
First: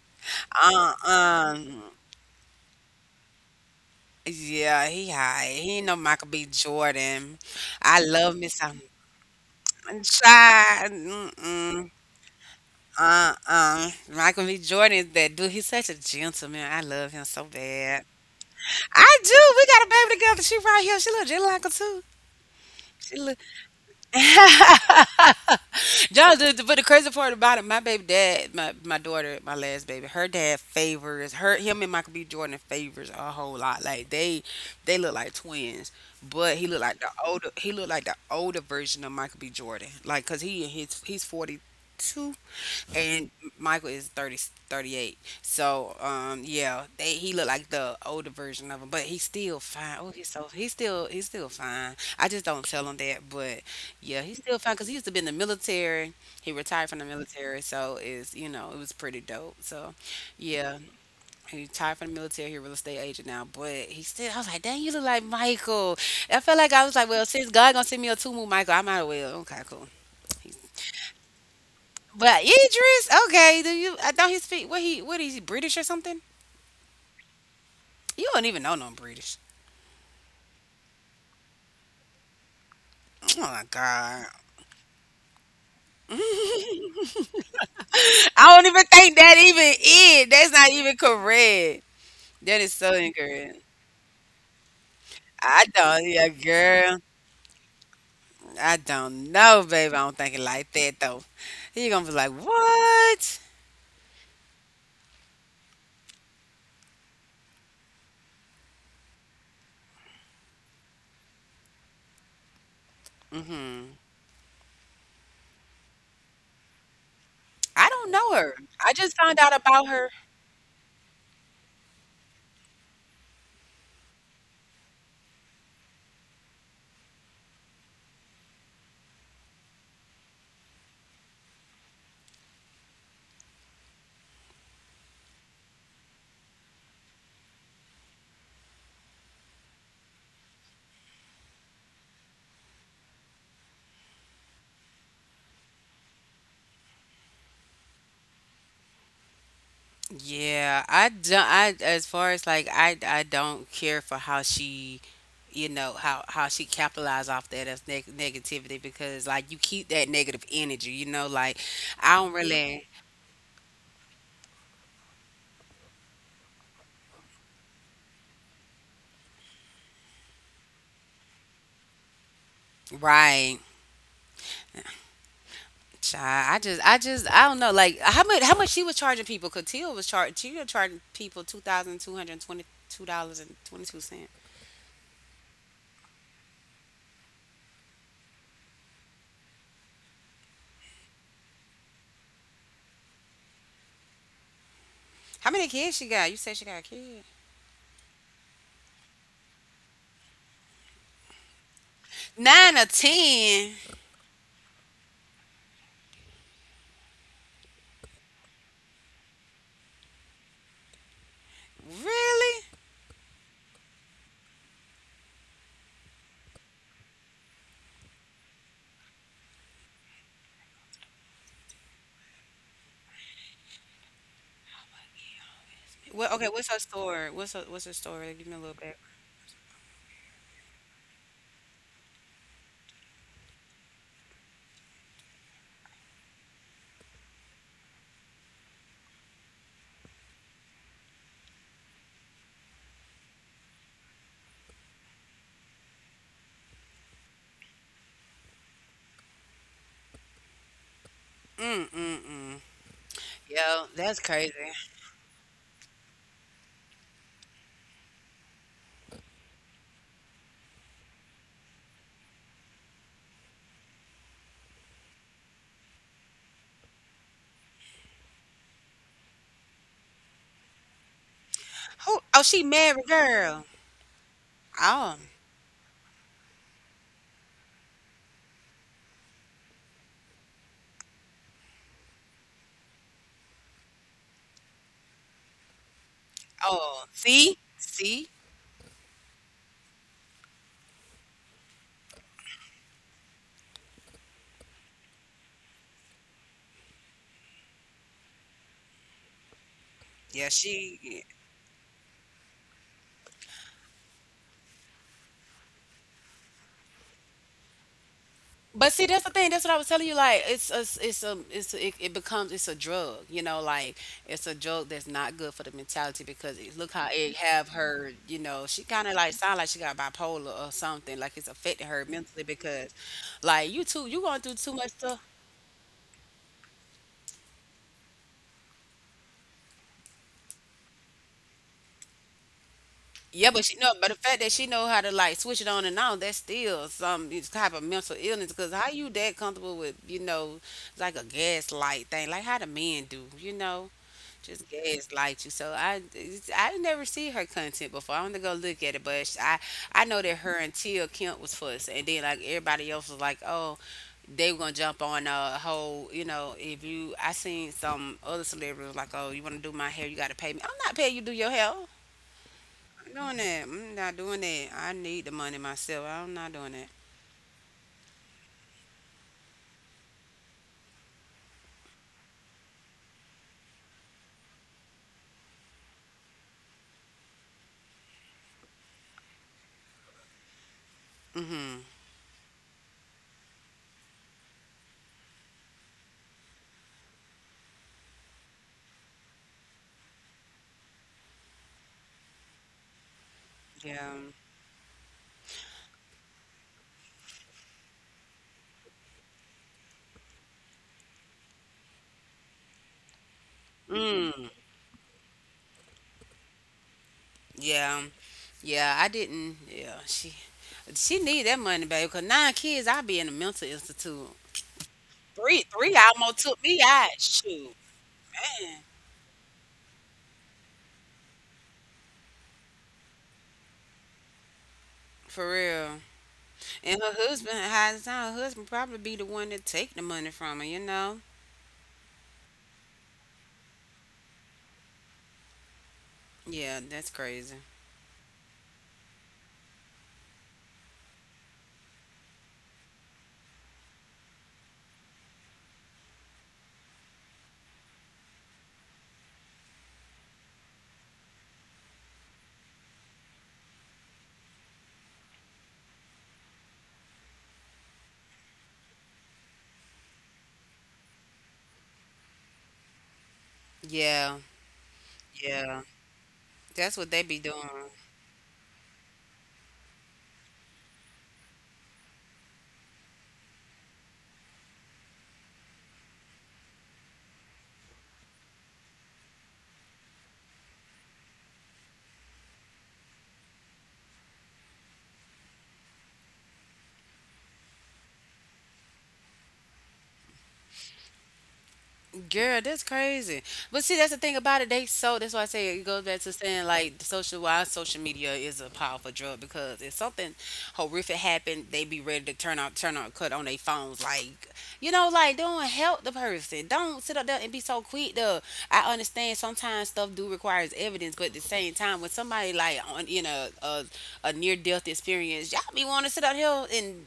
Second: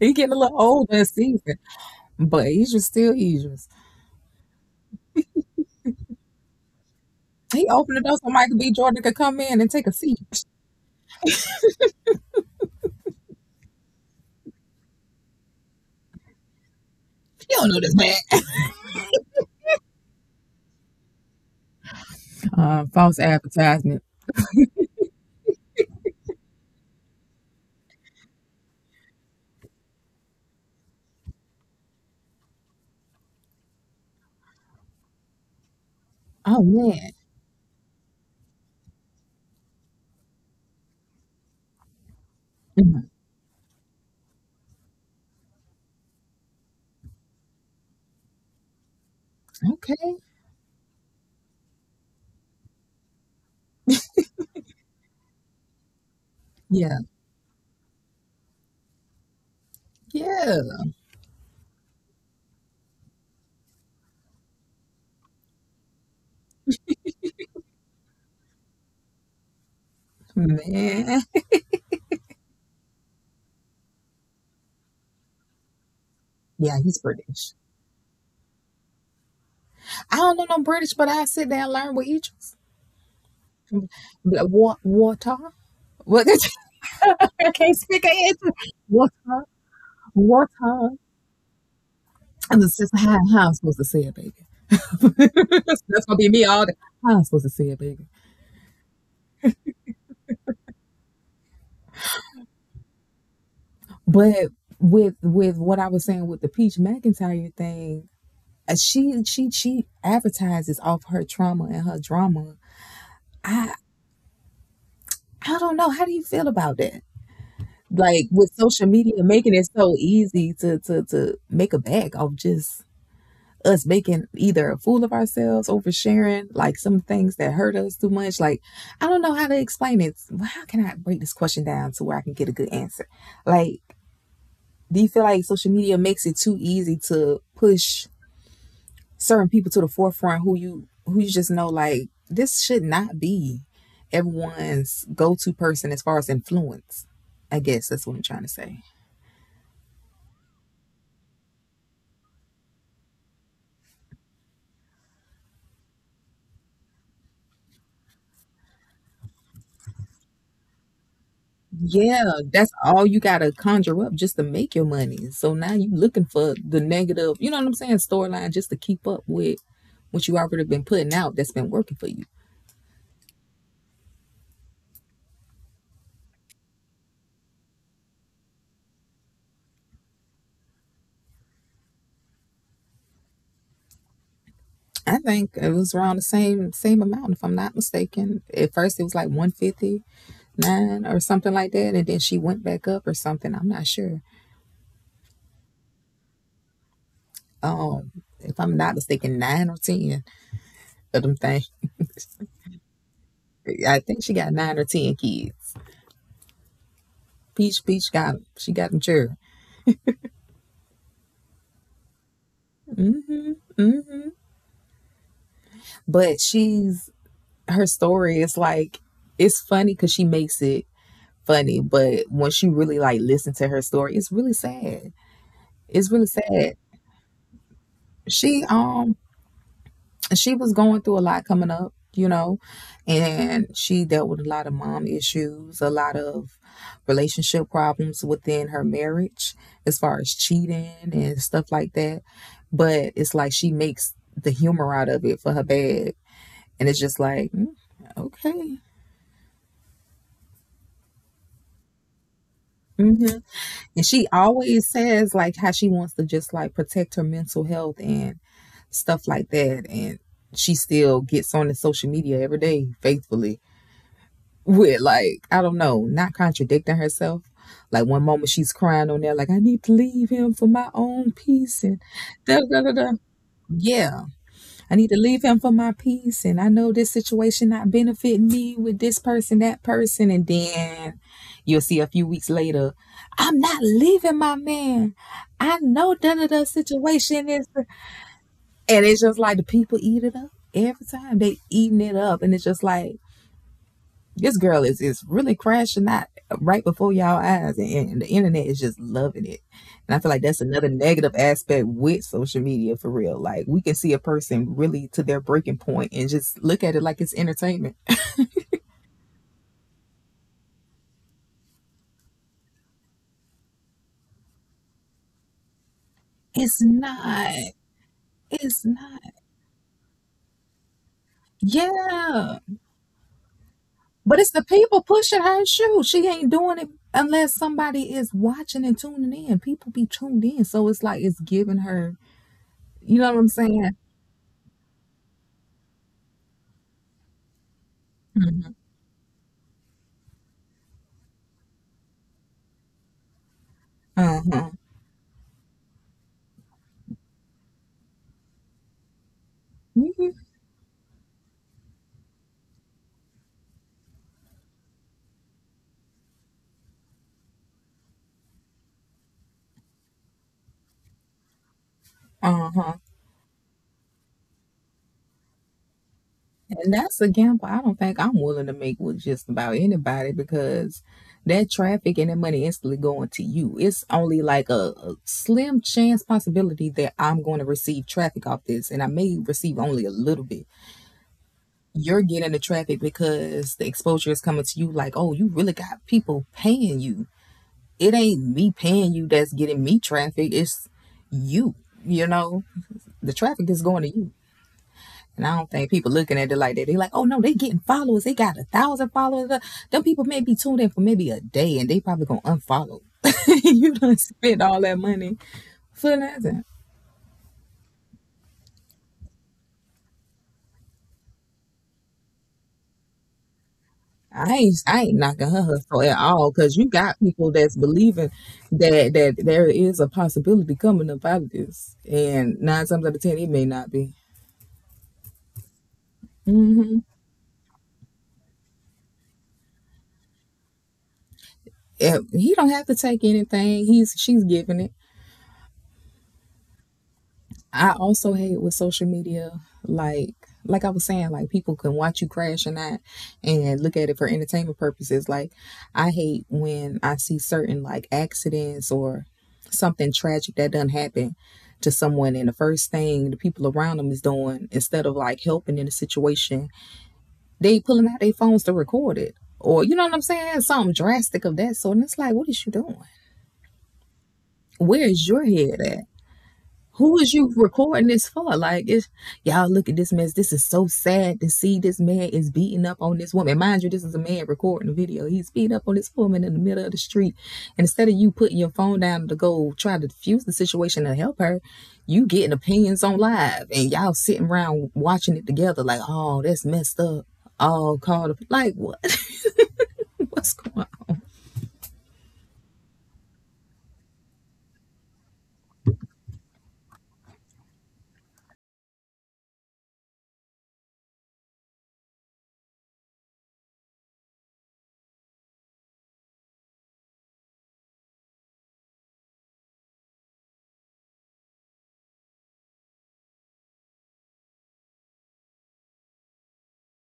B: he getting a little older and seasoned,
A: Uh-uh.
B: but Idris still Idris.
A: Yeah, he high. He ain't no Michael B. Jordan.
B: He opened
A: I
B: the door so
A: love me
B: Michael B.
A: some.
B: Jordan could come in and take a seat.
A: Shy, mm-mm, uh-uh. Michael B. Jordan is that dude. He's such a gentleman. I love him so
B: You don't know this
A: bad.
B: man.
A: I do. We got a baby together. She right here. She look just like her too.
B: False
A: She look.
B: advertisement.
A: Y'all, but the crazy part about it, my baby dad, my daughter, my last baby, her dad favors her. Him and Michael B. Jordan favors a whole lot. Like they look like twins. But
B: Oh
A: he looked like the
B: man.
A: older. He looked like the older version of Michael B. Jordan. Like, cause he's 42
B: Mhm.
A: and Michael is thirty eight, so yeah, they, he looked like the older version of him, but he's still fine. Oh,
B: Okay.
A: he's so he's still fine. I just don't tell him that, but yeah, he's still fine because he used to be in the military. He retired
B: Yeah.
A: from the military, so it's you know it was pretty dope. So,
B: Yeah.
A: yeah, he retired from the military. He's a real estate agent now, but he still. I was like, dang, you look like Michael. I felt like I was like, well, since God gonna send me a two move Michael, I might as well. Okay, cool.
B: Man.
A: But Idris, okay, do you? I thought he speak. What he? What is he British or something?
B: Yeah, he's British.
A: You don't even know no British.
B: I don't know no British, but I sit down and learn with each.
A: Oh my god!
B: What water? What? I can't speak it. Answer.
A: I don't even think that
B: Water.
A: even is. That's not
B: Water.
A: even correct.
B: And
A: That
B: the
A: is so
B: sister, how I'm
A: incorrect.
B: supposed to say it, baby?
A: I
B: That's
A: don't,
B: gonna be
A: yeah,
B: me all day.
A: girl.
B: How I'm supposed to say it, baby?
A: I don't know, baby. I don't think it like that though. You gonna be like, what?
B: But with what I was saying with the Peach McIntyre thing, she she advertises off her trauma and her drama. I
A: Hmm
B: don't know. How do you feel about that?
A: I don't
B: Like
A: know
B: with
A: her.
B: social
A: I
B: media
A: just found
B: making
A: out
B: it
A: about
B: so
A: her.
B: easy to to make a bag off just us making either a fool of ourselves, oversharing like some things that hurt us too much. Like I don't know how to explain it. Well, how can I break this question down to where I can get a good answer? Like do you feel like social media makes it too easy to push certain people to the forefront who you just know like this should not be everyone's go-to person as far as influence. I guess that's what I'm trying to say.
A: Yeah, I don't. I as far as like I don't care for how she, you know how she capitalized off that as negativity because like you keep that negative energy. You know, like I
B: Yeah,
A: don't
B: that's
A: really
B: all you gotta conjure up just to make your money. So now you looking for the negative, you know what I'm saying, storyline just to keep up with what you already been putting out that's been working for you.
A: right. Child, I just I don't know like how much she was charging people. Cause Tia was charging she was charging people $2,222 and 22 cent.
B: I think it was around the same amount, if I'm not mistaken. At first it was like 159 or something like that, and then she went back up or something. I'm not sure.
A: How many kids she got? You said she got a kid.
B: um, if I'm not mistaken, nine or ten of them things.
A: 9 or 10.
B: I think she got nine or ten kids. Peach got them. She got them sure.
A: Really?
B: hmm hmm But she's her story is like it's funny because she makes it funny, but when she really like listen to her story, it's really sad. It's really
A: What, okay, what's
B: sad.
A: her story? What's her story? Give me a
B: She
A: little bit.
B: And she was going through a lot coming up, you know, and she dealt with a lot of mom issues, a lot of relationship problems within her marriage as far as cheating and stuff like that. But it's like she makes the humor out of it for her bad. And it's just like, okay.
A: Mm mm mm.
B: hmm
A: Yo,
B: And
A: that's
B: she
A: crazy.
B: always says like how she wants to just like protect her mental health and stuff like that. And she still gets on the social media every day faithfully with like I don't know, not contradicting herself. Like one moment she's crying on there, like I need to leave him for my own peace and
A: Who? Oh,
B: da
A: she
B: da da
A: married
B: da.
A: girl.
B: Yeah, I need
A: Oh,
B: to leave him for my peace, and I know this situation not benefiting me with this person, that person, and then you'll see a few weeks later, I'm not leaving my man. I know da da da
A: oh.
B: situation
A: See,
B: is,
A: see.
B: and it's just like the people eat it up every time they eating it up, and it's just like this girl is really crashing out right before y'all eyes, and the internet is just loving it. And I feel like
A: Yeah,
B: that's another
A: she.
B: negative aspect with social media for real. Like we can see a person really to their breaking point and just look at it like it's entertainment.
A: But see, that's the thing. That's what I was telling you. Like, it becomes, it's a drug. You know, like it's a drug that's not good for the mentality because it,
B: It's
A: look how it
B: not.
A: have her. You know,
B: It's
A: she kind of
B: not.
A: like sound like she got bipolar or something. Like it's affecting her mentally
B: Yeah.
A: because, like, you too, you
B: But
A: going
B: it's
A: through
B: the
A: too much
B: people
A: stuff.
B: pushing her shoe. She ain't doing it unless somebody is watching and tuning in. People be tuned in. So it's like it's giving her, you know what I'm
A: Yeah, but she know,
B: saying?
A: but the fact that she know how to like switch it on and off, that's still some type of mental illness. Because how you that comfortable with you know, like a gaslight thing, like how the men do, you know,
B: Uh
A: just
B: huh.
A: gaslight you. So I, I never see her content before. I'm gonna go look at it, but I know that her and Tia Kemp was first, and then like everybody else was like, oh, they were gonna jump on a whole, you know, if you, I seen some other celebrities like, oh, you wanna do my hair, you gotta pay me. I'm not paying you to do your hair
B: Uh huh.
A: doing that. I'm not doing that. I need the money myself. I'm not doing that.
B: And that's a gamble I don't think I'm willing to make with just about anybody because that traffic and that money instantly going to you. It's only like a slim chance possibility that I'm going to receive traffic off this, and I may receive only a little bit.
A: Mm-hmm.
B: You're getting the traffic because the exposure is coming to you like, oh, you really got people paying you. It ain't me paying you that's getting me traffic, it's you, you know? The traffic is going to
A: Yeah.
B: you. And I don't think people looking at it like that. They like, oh no, they getting followers. They got a thousand followers. Them people may be tuned in for maybe a day and they probably gonna unfollow. You done
A: Mm.
B: spent all that money for nothing.
A: Yeah. Yeah. I didn't. Yeah. She. She need that money, baby. Cause 9 kids, I be in a mental institute.
B: I ain't knocking
A: Three,
B: her
A: three
B: hustle at
A: almost
B: all
A: took
B: because
A: me
B: you
A: out.
B: got people
A: Shoot,
B: that's believing
A: man.
B: that there is a possibility coming up out of this. And nine times out of ten it may not be.
A: For real.
B: hmm
A: And her husband, high as time, her husband probably be the one that take the money from her. You know.
B: he don't have to take anything. He's She's giving it.
A: Yeah. That's crazy.
B: I also hate with social media, like like I was saying, like people can watch you crash and not and look at it for entertainment purposes. Like I hate when I see certain like accidents or something tragic that done happen to someone and the first thing the people around them is doing instead of like helping in the situation, they pulling out their phones to record it. Or you know what I'm saying? Something drastic of that sort. And it's like, what is you doing?
A: Yeah.
B: Where is your
A: Yeah.
B: head at?
A: That's what
B: Who
A: they
B: is
A: be
B: you
A: doing.
B: recording this for? Like, it's, y'all look at this mess. This is so sad to see this man is beating up on this woman. Mind you, this is a man recording the video. He's beating up on this woman in the middle of the street. And instead of you putting your phone down to go try to diffuse the situation and help her, you getting opinions on live and y'all sitting around watching it together like, oh, that's messed up. Oh, call the, like, what? What's going
A: Girl, that's crazy. But see, that's the thing about it. They so that's why I say it goes back to saying like the social why social media is a powerful drug because if something horrific happened, they be ready to turn out cut on their phones. Like you know, like don't help the person. Don't sit up there and be so quick though. I understand sometimes stuff do requires evidence, but at the same time when somebody like on you know a near death experience, y'all be wanna sit out here and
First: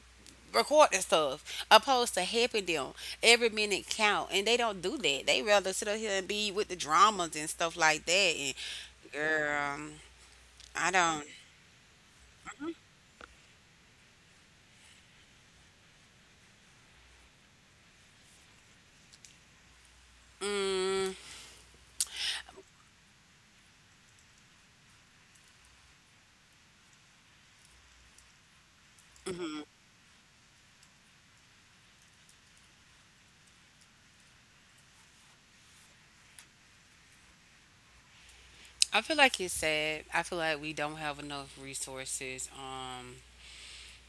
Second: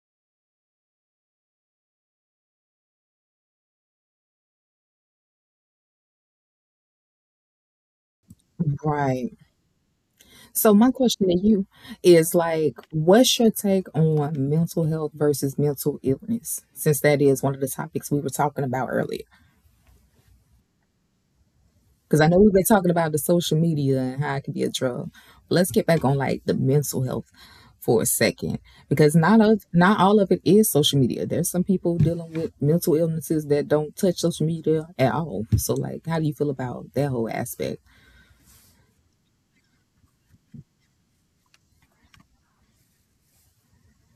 A: recording stuff opposed to helping them every minute count and they don't do that, they rather sit up here and be with the dramas and stuff like that and
B: on? Right.
A: girl
B: So my
A: I don't,
B: question to you is like, what's your take on mental health versus mental illness? Since that is one of the topics we were talking about earlier. Because I know we've been talking about the social media and how it can be a drug. Let's get back on like the mental health for a second. Because not all of it is social media. There's some people dealing with mental illnesses that don't touch social media at all. So like how do you feel about that whole aspect?
A: I feel like it's sad. I feel like we don't have enough resources,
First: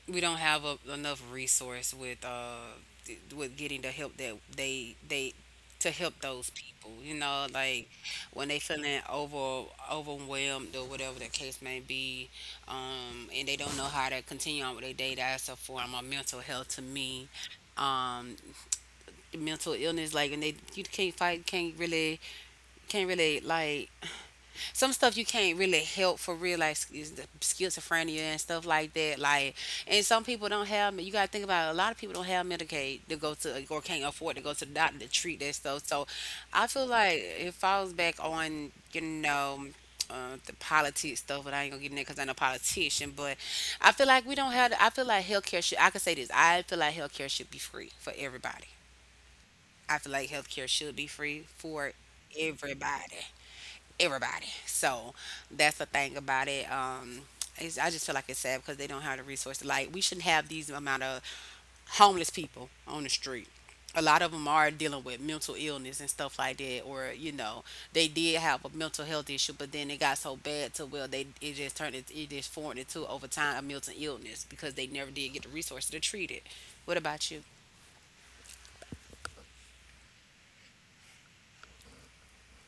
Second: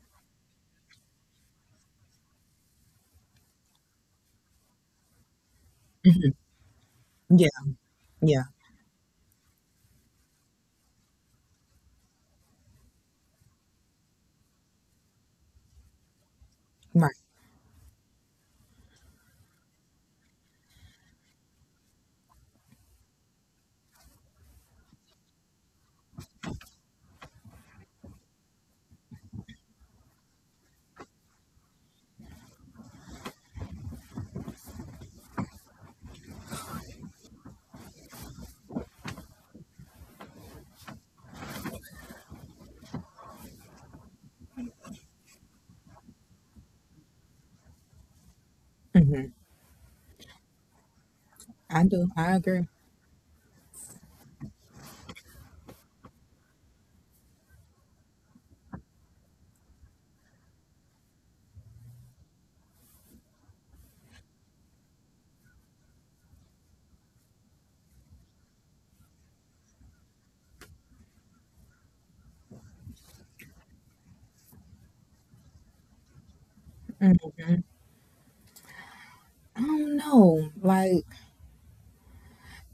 A: we don't have enough resource with with getting the help that they to help those people you know
B: Yeah,
A: like
B: yeah.
A: when they feeling overwhelmed or whatever the case may be, and they don't know how to continue on with their day, that's a form of mental health to
B: Right.
A: me. um Mental illness like and they you can't fight can't really like some stuff you can't really help for real, like is the schizophrenia and stuff like that. Like, and some people don't have. You gotta think about it, a lot of people don't have Medicaid to go to or can't afford to go to the doctor to treat that stuff. So, I feel like it falls back on you know. The politics stuff, but I ain't gonna get in there because I'm a politician. But I feel like we don't have. I feel like healthcare should. I could say this. I feel like healthcare should be free for everybody. I feel like healthcare should be free
B: I
A: for
B: do. I agree.
A: everybody everybody. So that's the thing about it. It's, I just feel like it's sad because they don't have the resources. Like we shouldn't have these amount of homeless people on the street. A lot of them are dealing with mental illness and stuff like that, or they did have a mental health issue, but then it got so bad to well, they it just it just formed into over time a mental illness because they never did get the resources to treat it. What about you?
B: I don't know. Like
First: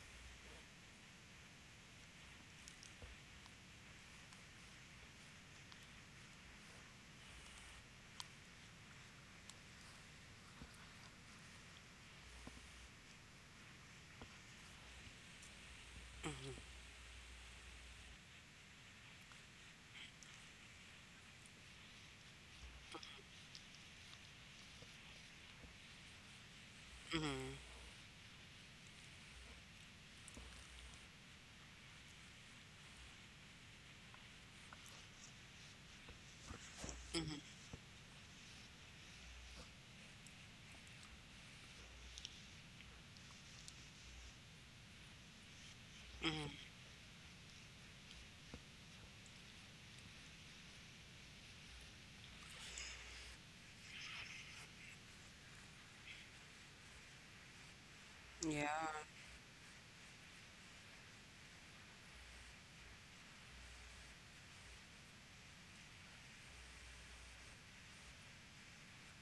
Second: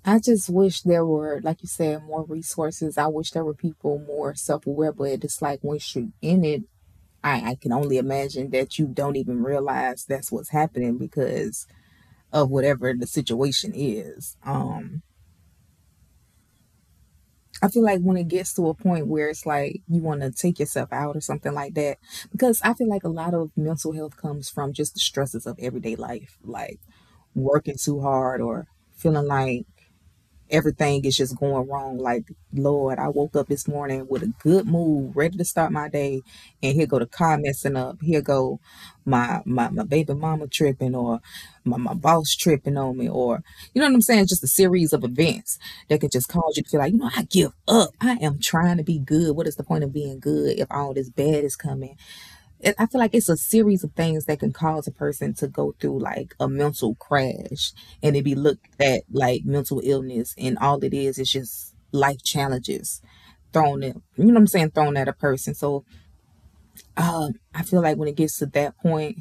B: I just wish there were, like you said, more resources. I wish there were people more self aware, but it's like once you're in it, I can only imagine that you don't even realize that's what's happening because of whatever the situation is. I feel like when it gets to a point where it's like you want to take yourself out or something like that, because I feel like a lot of mental health comes from just the stresses of everyday life, like
A: Hmm.
B: working too hard or feeling like everything is just going wrong. Like, Lord, I woke up this morning with a good mood, ready to start my day, and here go the car messing up. Here go my baby mama tripping, or my boss tripping on me, or you know what I'm saying? Just a series of events that could just cause you to feel like, you know, I give up. I am trying to be good. What is the point of being good if all this bad is coming? It, I feel like it's a series of things that can cause a person to go through like a mental crash and it be looked
A: Yeah.
B: at like mental illness and all it is just life challenges thrown at you know what I'm saying thrown at a person. So I feel like when it gets to that point,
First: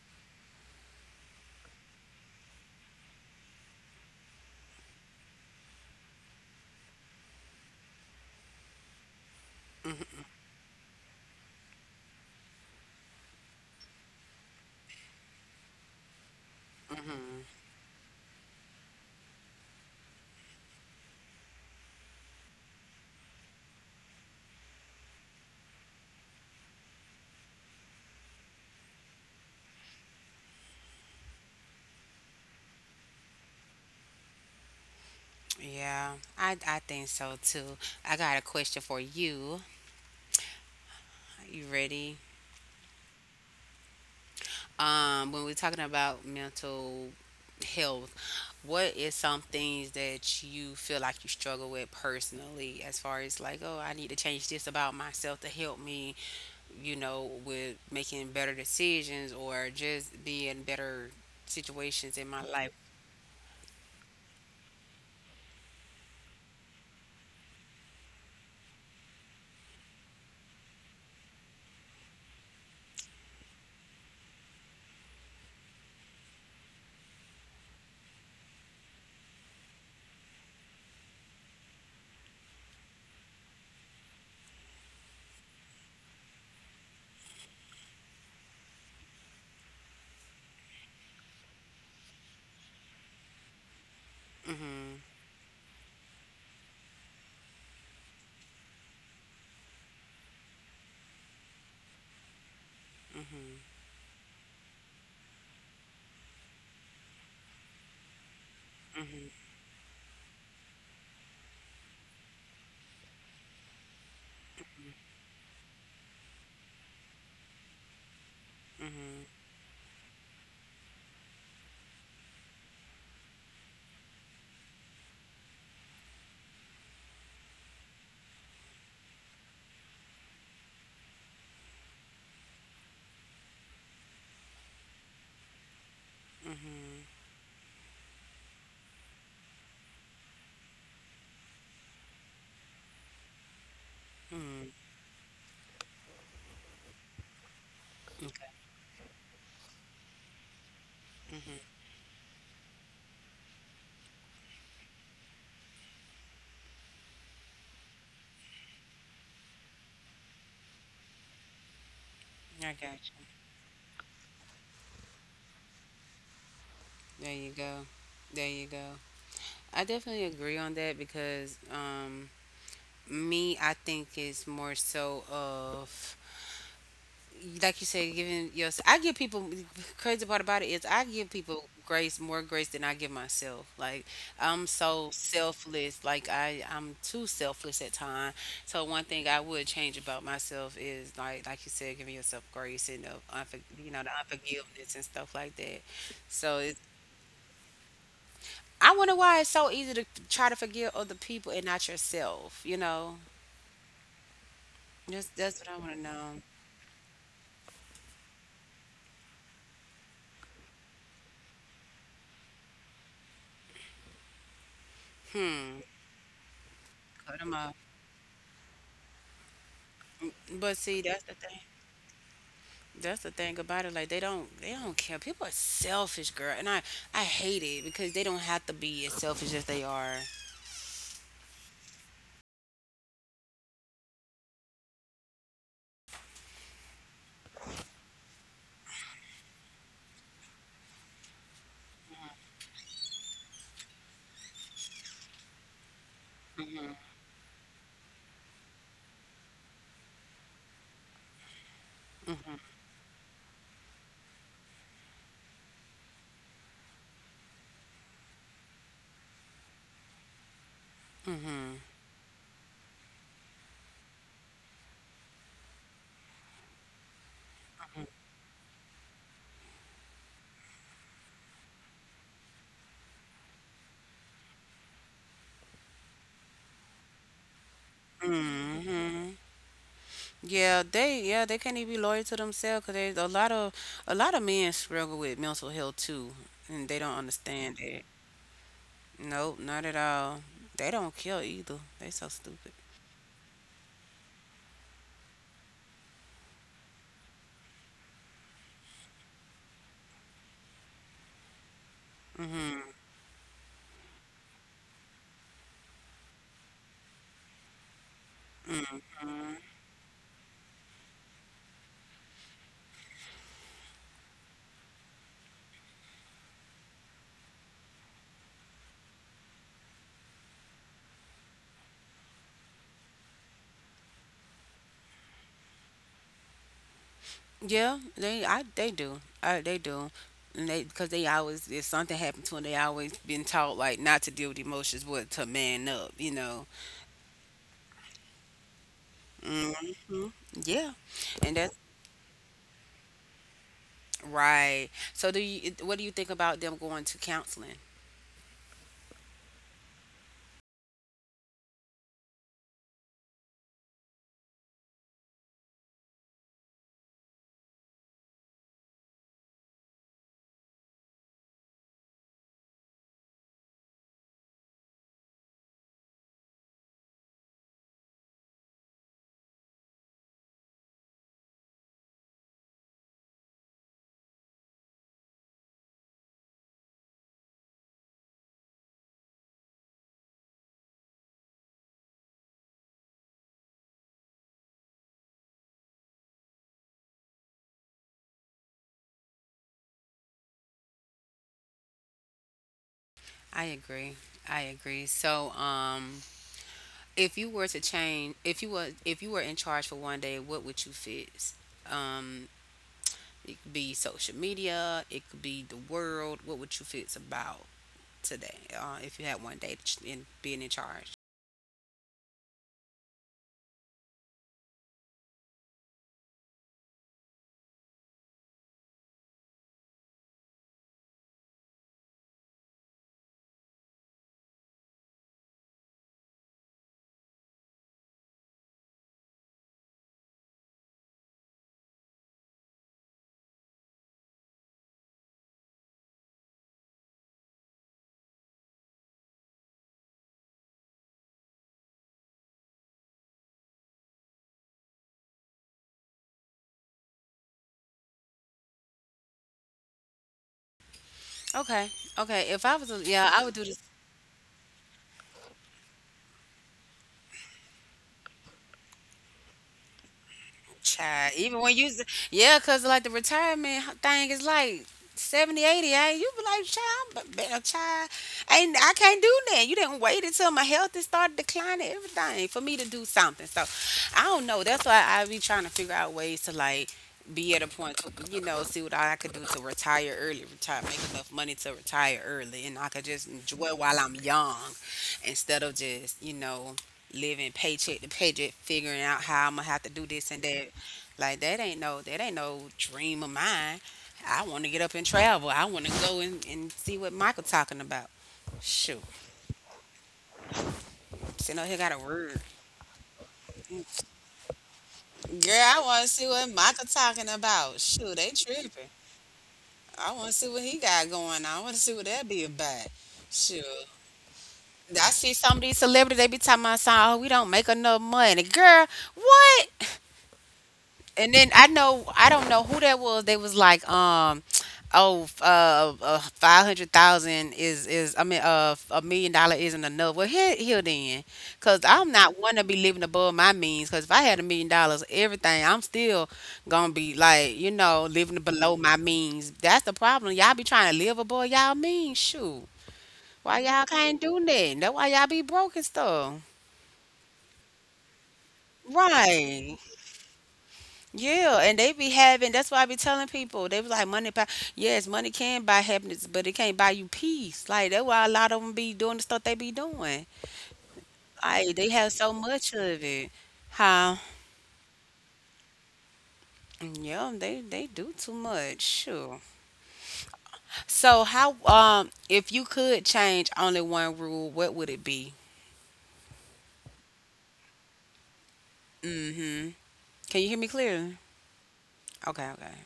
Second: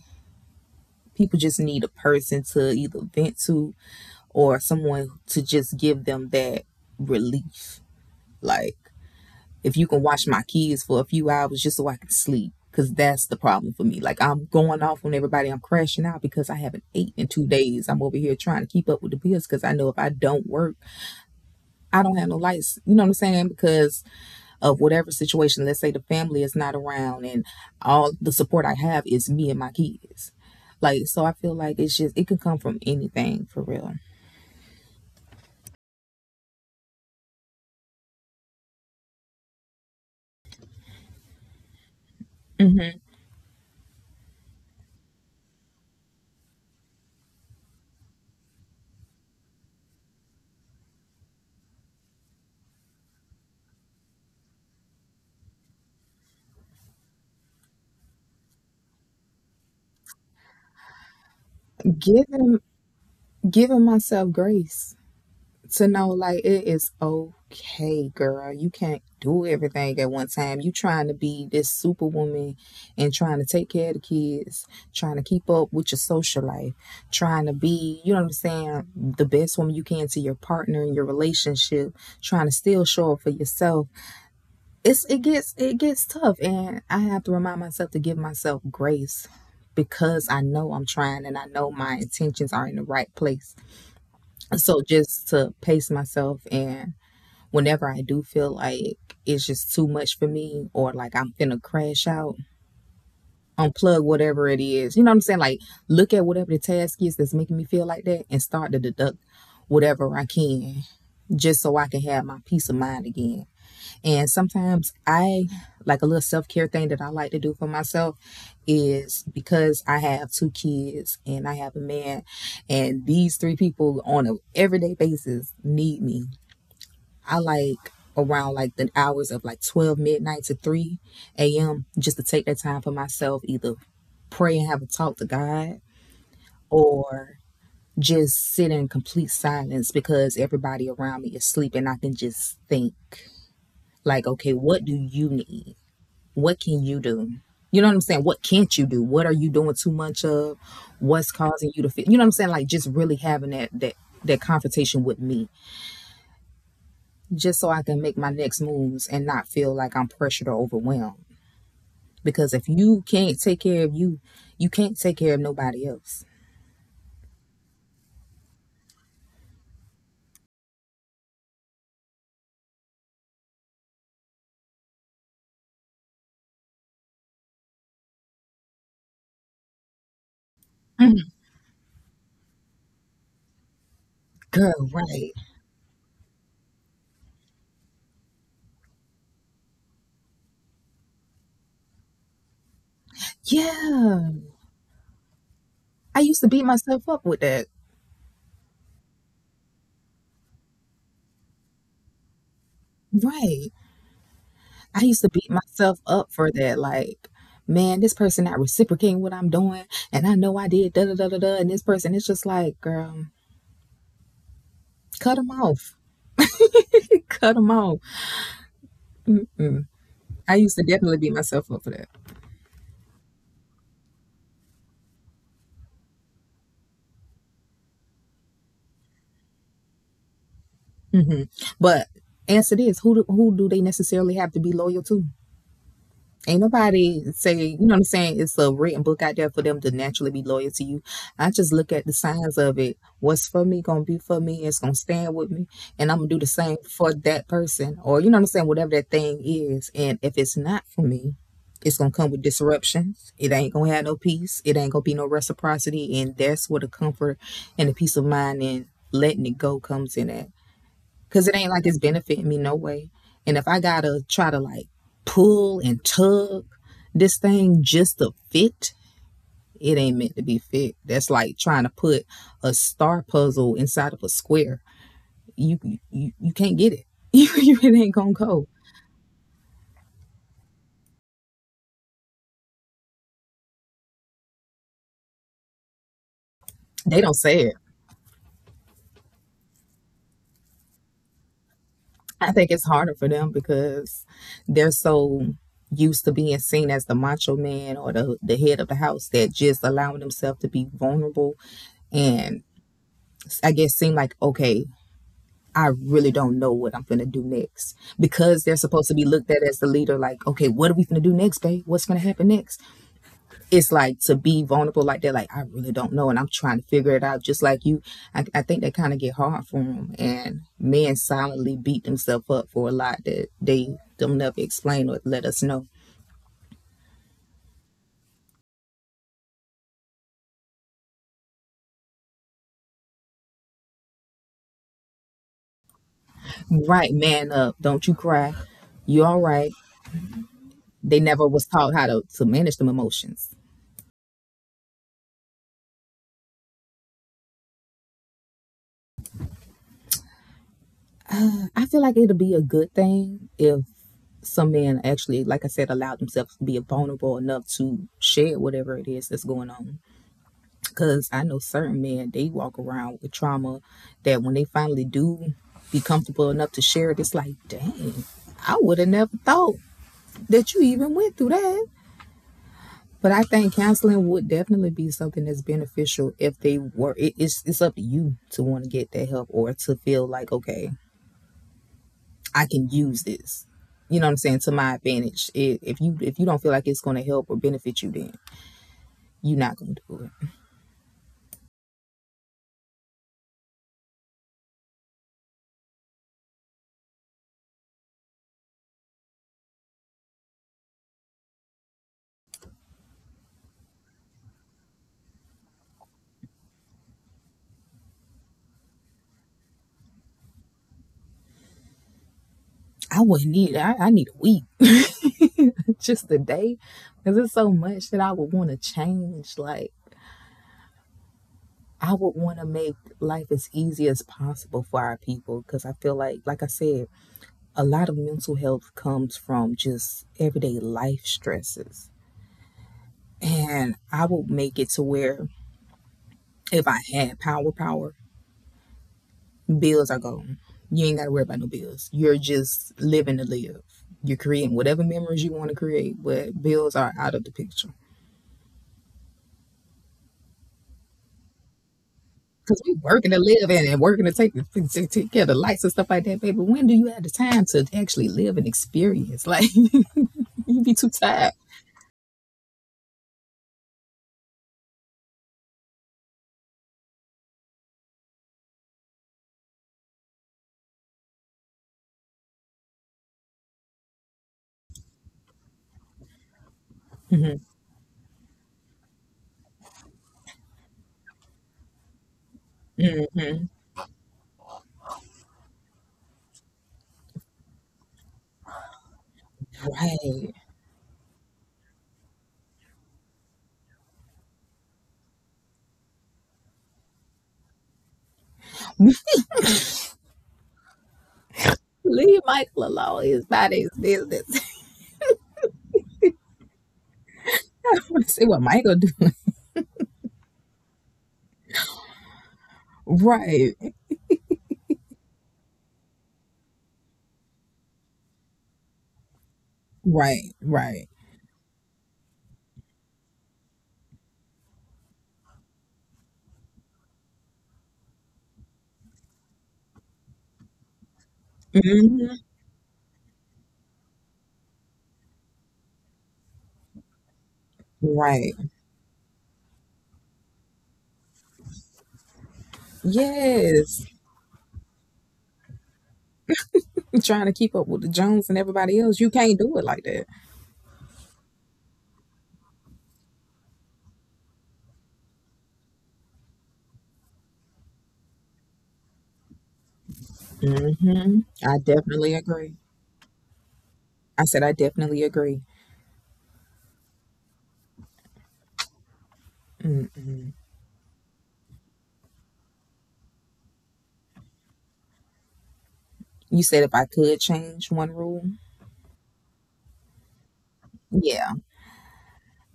B: people just need a person to either vent to or someone to just give them that relief. Like if you can watch my kids for a few hours just so I can sleep. Cause that's the problem for me. Like I'm going off on everybody. I'm crashing out because I haven't ate in 2 days. I'm over here trying to keep up with the bills because I know if I don't work, I don't have no lights. You know what I'm saying? Because of whatever situation, let's say the family is not around and all the support I have is me and my kids. Like so, I feel like it's just it could come from anything for real.
A: Yeah, I think so too. I got a question for you. You ready?
B: hmm
A: When we're talking about mental health, what is some things that you feel like you struggle with personally, as far as like, oh, I need to change this about myself to help me, you know, with making better decisions or just be in better situations in my
B: Giving
A: life?
B: giving myself grace to know like it is okay, girl. You can't do everything at one time. You trying to be this superwoman and trying to take care of the kids, trying to keep up with your social life, trying to be, you know what I'm saying, the best woman you can to your partner in your relationship, trying to still show up for yourself. It gets tough and I have to remind myself to give myself grace because I know I'm trying and I know my intentions are in the right place. So
A: Mm-hmm.
B: just to pace myself and whenever I do feel like it's just too much for me or like I'm finna crash out,
A: Mm-hmm.
B: unplug whatever it is. You know what I'm saying? Like look at whatever the task is that's making me feel like that and start to deduct whatever I can just so I can have my peace of mind again. And sometimes
A: Mm-hmm.
B: I like a little self care thing that I like to do for myself
A: Mm-hmm.
B: is because I have two kids and I have a man, and these three people on a everyday basis need me. I like around like the hours of like 12 midnight to 3 a.m. just to take that time for myself, either pray and have a talk to God
A: Mm-hmm.
B: or just sit in complete silence because everybody around me is sleeping. I can just think, like, okay,
A: Mm-hmm.
B: what do you need? What can you do? You know what I'm saying?
A: Okay.
B: What can't you do? What are you doing too much of? What's causing you
A: Mm-hmm.
B: to feel? You know what I'm saying? Like just really having that confrontation with me just so I can make my next moves and not feel like I'm pressured or overwhelmed. Because if
A: I got
B: you
A: you.
B: can't take care of you, you can't take care of nobody else.
A: There you go. There you go. I definitely agree on that because me, I think it's more so of, like you said, giving yourself. I give people, crazy part about it is I give people grace, more grace than I give myself. Like I'm
B: Girl,
A: so
B: right.
A: selfless, like I'm too selfless at times. So one thing I would change about myself is, like you said, giving yourself grace and the you know, the
B: Yeah.
A: unforgiveness and stuff like that.
B: I used to
A: So
B: beat
A: it's,
B: myself up with that.
A: I wonder why it's so easy to try to forgive other people and not yourself, you know?
B: Right. I used to
A: Just
B: beat
A: that's what I want to
B: myself up
A: know.
B: for that. Like, man, this person not reciprocating what I'm doing. And I know I did da da da da da. And this person, it's just like, girl, cut them
A: Hmm.
B: off.
A: Cut 'em
B: cut them
A: off.
B: off. Mm. I
A: But
B: used to
A: see,
B: definitely
A: that's the
B: beat
A: thing.
B: myself up for that.
A: That's the thing about it. Like they don't care. People are selfish, girl, and I hate it because they don't have to be as selfish as they are.
B: Hmm. But answer this: who do they necessarily have to be loyal to? Ain't nobody say, you know what I'm saying. It's a written book out there for them to naturally be loyal to you. I just look at the signs of it. What's for me gonna be for me. It's gonna stand with me, and I'm gonna do the same
A: Hmm.
B: for that person, or you know what I'm saying, whatever that thing is. And if it's not for me, it's gonna come with disruptions. It ain't gonna have no peace. It ain't gonna be no reciprocity, and that's where the comfort and the peace of mind and letting it go comes in at. Cause it ain't like it's benefiting me no way. And if I gotta try to like pull and tug this thing just to fit, it ain't meant to be fit. That's like trying to put a star puzzle inside of a square. You you can't get it. You, it ain't gonna go.
A: Yeah, yeah, they can't even be loyal to themselves because there's a lot of men struggle with mental health too, and they don't
B: They don't say
A: understand
B: it.
A: it. Nope, not at all. They don't care either. They so
B: I
A: stupid.
B: think it's harder for them because they're so used to being seen as the macho man or the head of the house, that just allowing themselves to be vulnerable and I guess seem like, okay, I really don't know what I'm gonna do next, because they're supposed to be looked at as the leader. Like, okay, what are we gonna do next, babe? What's gonna happen next? It's like to be vulnerable like that. Like, I really don't know, and I'm trying to figure it out. Just like you, I think they kind of get hard for them, and men silently beat themselves up for a lot that they don't never explain or let us know.
A: Yeah, they do. They do. And they, because they always, if something happened to them, they always been taught like not to deal with emotions, but to man up. You know.
B: Right, man up. Don't you cry. You all right?
A: Hmm. Yeah,
B: They never
A: and
B: was
A: that's
B: taught how to manage them emotions.
A: right. So do you? What do you think about them going to counseling?
B: I feel like it'll be a good thing if some men actually, like I said, allow themselves to be vulnerable enough to share whatever it is that's going on. Because I know certain men, they walk around with trauma that when they finally do be comfortable enough to share it, it's like, dang, I would have never thought that you even went through that. But I think counseling would definitely be something that's beneficial if they were. It's up to you to want to get that help or to feel like, okay, I can use this, you know what I'm saying, to my advantage. If you if you don't feel like it's going to help or benefit you, then you're not going to do it.
A: I agree. I agree. So if you were to change, if you were in charge for 1 day, what would you fix? Um, it could be social media. It could be the world. What would you fix about today, if you had 1 day in being in charge?
B: I wouldn't need. I need a week, just a day, because it's so much that I would want to change. Like I would want to make life as easy as possible for our people, because I feel like I said, a lot of mental health comes from just everyday life stresses. And I would make it to where if I had power, bills are gone. You ain't got to worry about no bills. You're just living to live. You're creating whatever memories you want to create, but bills are out of the picture.
A: Okay. Okay. If I
B: Because
A: was, a,
B: we
A: yeah,
B: working
A: I
B: to
A: would do this.
B: live, and working to take care of the lights and stuff like that, baby. When do you have the time to actually live and experience? Like, you be too
A: Child,
B: tired.
A: even when you, yeah, cause like the retirement thing is like 70, 80, 80, eh? You be like, child, a child, ain't I can't do that. You didn't wait until my health is started declining, everything for me to do something. So I don't know. That's why I be trying to figure out ways to like be at
B: Hmm.
A: a point to, you know, see what I could do to retire early, retire, make enough money to retire early, and I could just enjoy
B: Hmm.
A: while I'm young instead of just, you know, living paycheck to paycheck, figuring out how I'm gonna have to do this and
B: Right.
A: that. Like that ain't no dream of mine. I want to get up and travel. I want to go and see what Michael talking about. Shoot, sitting up here got a word.
B: Leave Michael alone. It's about
A: Girl,
B: his body is business.
A: I want to see what Michael talking about.
B: I
A: Shoot, they
B: want to see what
A: tripping.
B: Michael do.
A: I want to see what he got going on. I want to see what that be about. Shoot.
B: Right.
A: I see some of these celebrities they be talking about, "Oh, we don't make enough money, girl. What?"
B: Right. Right.
A: And then I know, I don't know who that was. They was like, oh, 500,000 is I mean, 1 million dollar isn't enough. Well, here, here then, cause I'm not
B: Hmm.
A: one to be living above my means. Cause if I had $1 million, everything, I'm still gonna be like, you know, living
B: Right.
A: below my means. That's the problem. Y'all be trying to live above y'all means. Shoot, why y'all
B: Yes.
A: can't do that? That why y'all be broke and stuff.
B: Trying to keep up with the Jones and everybody else. You can't
A: Right.
B: do it like that.
A: Yeah, and they be having. That's why I be telling people. They was like, money, buy, yes, money can buy happiness, but it can't buy you peace. Like that's why a lot of them be doing the stuff they be doing.
B: Hmm.
A: Like
B: I
A: they have so
B: definitely
A: much
B: agree.
A: of it. How?
B: I said I definitely agree.
A: Yeah, they do too much. Sure.
B: Mm-mm.
A: So how? If you could change only one rule, what would it be?
B: You said if I could change one rule.
A: Mm-hmm. Can you hear me clearly?
B: Yeah,
A: Okay. Okay.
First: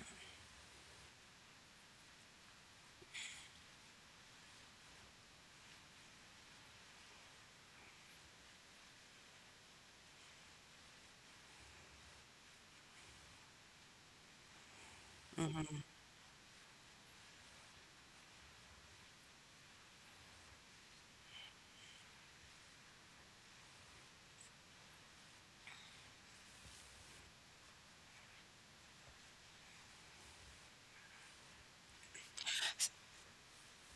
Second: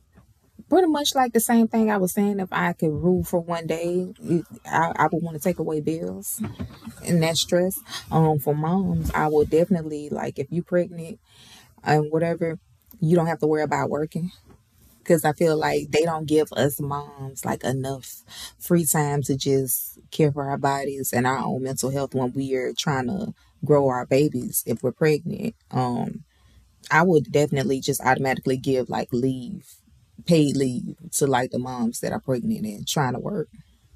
B: pretty much like the same thing I was saying. If I could rule for one day, I would want to take away bills and that stress. For moms, I would definitely like, if you're pregnant and whatever, you don't have to worry about working, because I feel
A: Hmm.
B: like they don't give us moms like enough free time to just care for our bodies and our own mental health when we are trying to grow our babies if we're pregnant. I would definitely just automatically give like leave, paid leave to like the moms that are pregnant and trying to work.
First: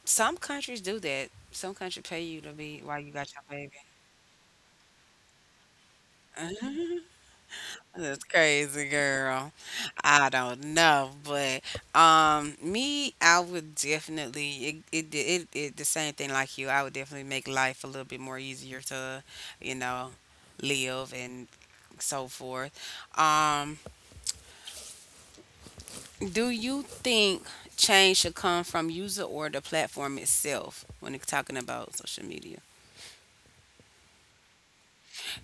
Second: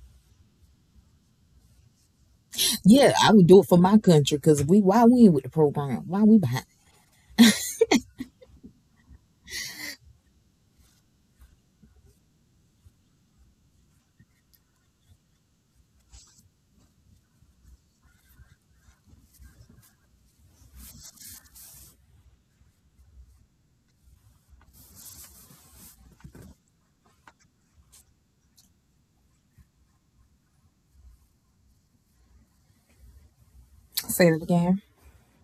A: Some countries do that. Some countries pay you to be while you
B: Yeah, I
A: got your
B: would do it
A: baby.
B: for my country, because we why we ain't with the program? Why we behind?
A: That's crazy, girl. I don't know, but me, I would definitely it it, it it the same thing like you. I would definitely make life a little bit more easier to, you know, live and so forth. Um, do you think change should come from user or the platform itself when it's talking about social media?
B: Say that again.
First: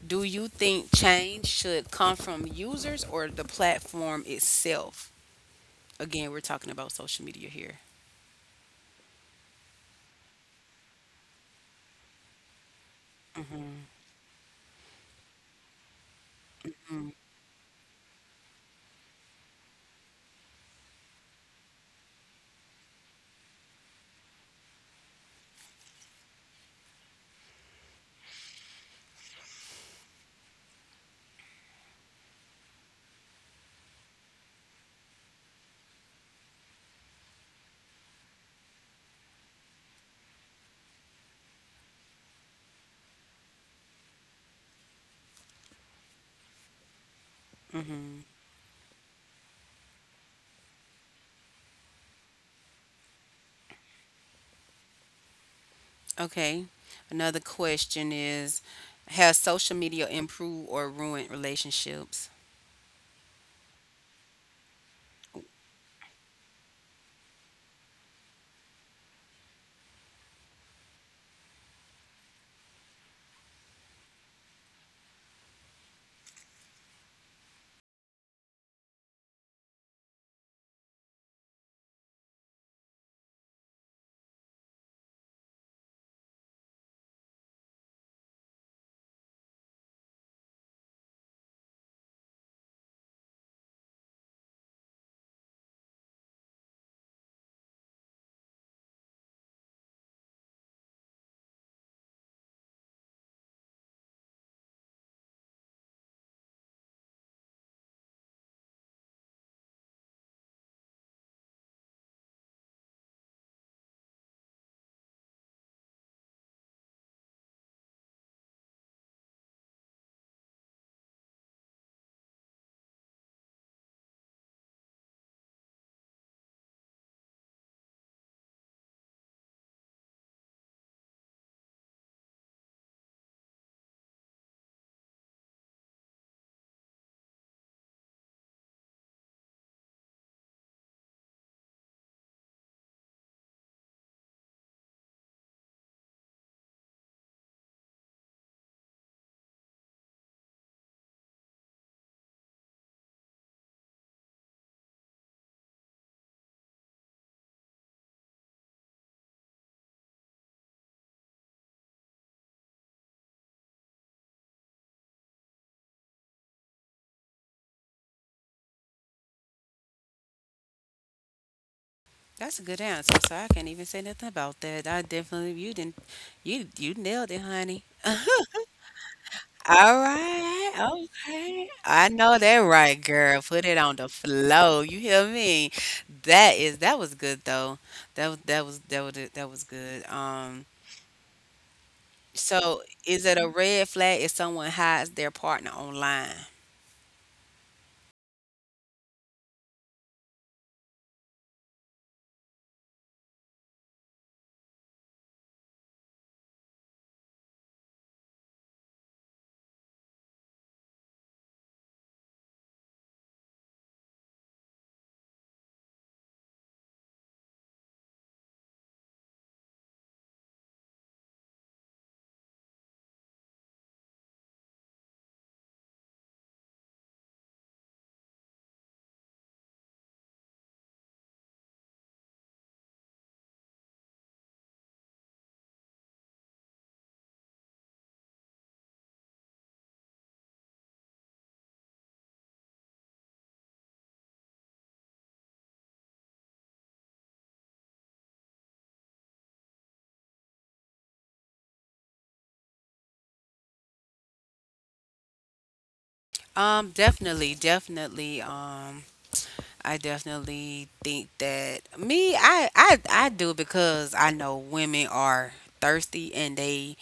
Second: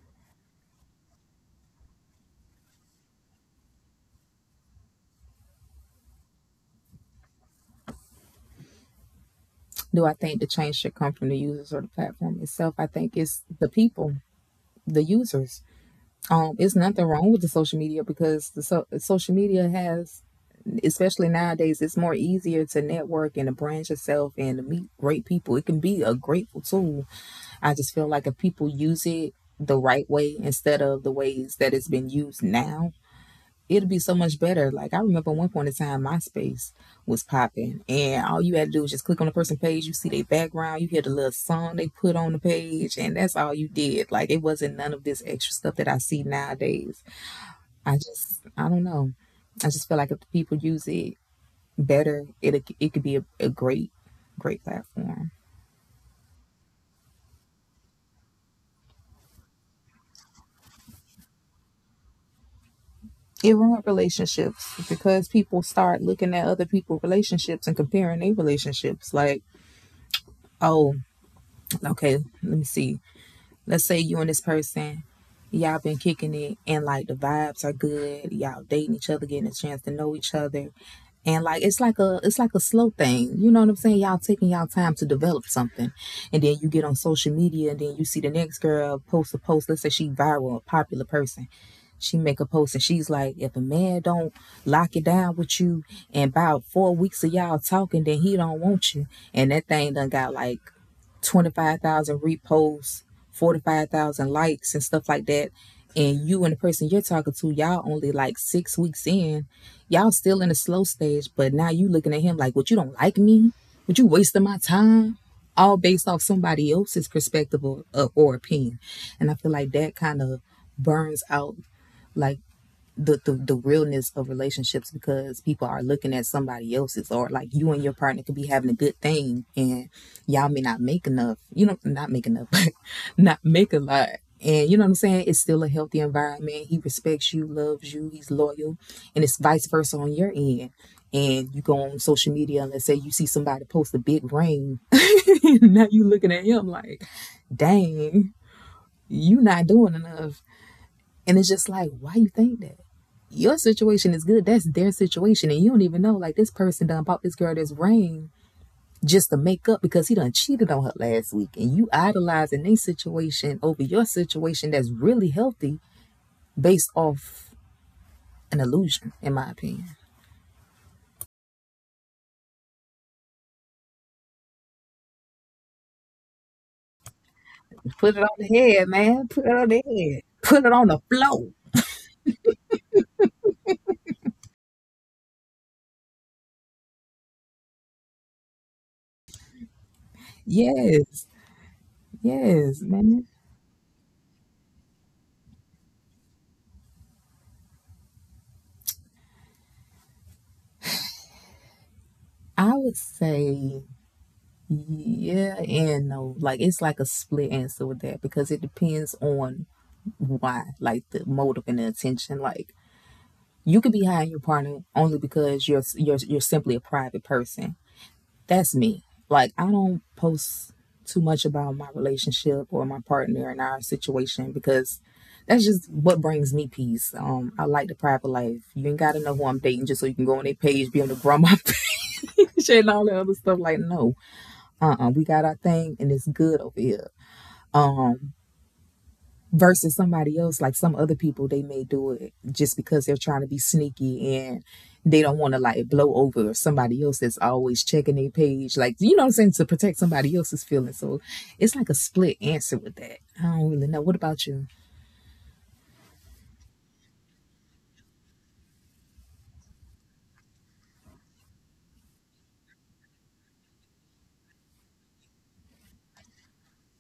A: Do you think change should come from users or the platform itself? Again, we're talking about social media here.
B: Do I think the change should come from the users or the platform itself? I think it's the
A: Mm,
B: people, the users, it's nothing wrong with the social media because the social media has, especially nowadays, it's more easier to network and to branch yourself and to meet great people. It can be a grateful tool. I just feel like if people use it the right way instead of the ways that it's been used now, it'll be so much better. Like I remember one point in time, MySpace was popping, and all you had to do was just click on the person page. You see their background, you hear the little song they put on the page, and that's all you did. Like it wasn't none of this extra stuff that I see nowadays.
A: mhm.
B: I don't know. I just feel like if the people use it better, it could be a great, great platform.
A: Okay. Another question is, has social media improved or ruined relationships?
B: It ruined relationships because people start looking at other people's relationships and comparing their relationships. Like, oh, okay, let me see. Let's say you and this person, y'all been kicking it, and like the vibes are good. Y'all dating each other, getting a chance to know each other, and like it's like a slow thing, you know what I'm saying. Y'all taking y'all time to develop something, and then you get on social media, and then you see the next girl post a post. Let's say she viral, a popular person. She make a post, and she's like, if a man don't lock it down with you and about 4 weeks of y'all talking, then he don't want you. And that thing done got like 25,000 reposts, 45,000 likes, and stuff like that. And you and the person you're talking to, y'all only like 6 weeks in, y'all still in the slow stage, but now you looking at him like, what, you don't like me? Would you wasting my time? All based off somebody else's perspective, or opinion. And I feel like that kind of burns out like the realness of relationships, because people are looking at somebody else's. Or like, you and your partner could be having a good thing, and y'all may not make enough, you know, not make enough not make a lot, and you know what I'm saying, it's still a healthy environment. He respects you, loves you, he's loyal, and it's vice versa on your end. And you go on social media, and let's say you see somebody post a big ring, now you looking at him like, dang, you not doing enough. And it's just like, why you think that? Your situation is good. That's their situation, and you don't even know. Like this person done bought this girl this ring just to make up because he done cheated on her last week. And you idolizing their situation over your situation that's really healthy, based off an illusion, in my opinion.
A: That's a good answer. So I can't even say nothing about that. I definitely, you didn't you you nailed it, honey.
B: Put it on the head, man. Put it on the
A: All
B: head. Put it on the
A: right,
B: floor.
A: okay. I know that right, girl. Put it on the flow. You hear me? That is, that was good though. That was good.
B: Yes. Yes,
A: So is
B: man.
A: it a red flag if someone hides their partner online?
B: I would say yeah and no. Like it's like a split answer with that, because it depends on why, like the motive and the intention. Like you could be high on your partner only because you're simply a private person. That's me. Like I don't post too much about my relationship or my partner and our situation because that's just what brings me peace. I like the private life. You ain't gotta know who I'm dating just so you can go on their page, be on the grandma page, and all that other stuff. Like, no, we got our thing, and it's good over here. Um, versus somebody else. Like some other people, they may do it just because they're trying to be sneaky and they don't want to like blow over somebody else that's always checking their page, like you know what I'm saying, to protect somebody else's feelings. So it's like a split answer with that. I don't really know. What about you?
A: Definitely, definitely. I definitely think that me, I do it because I know women are thirsty and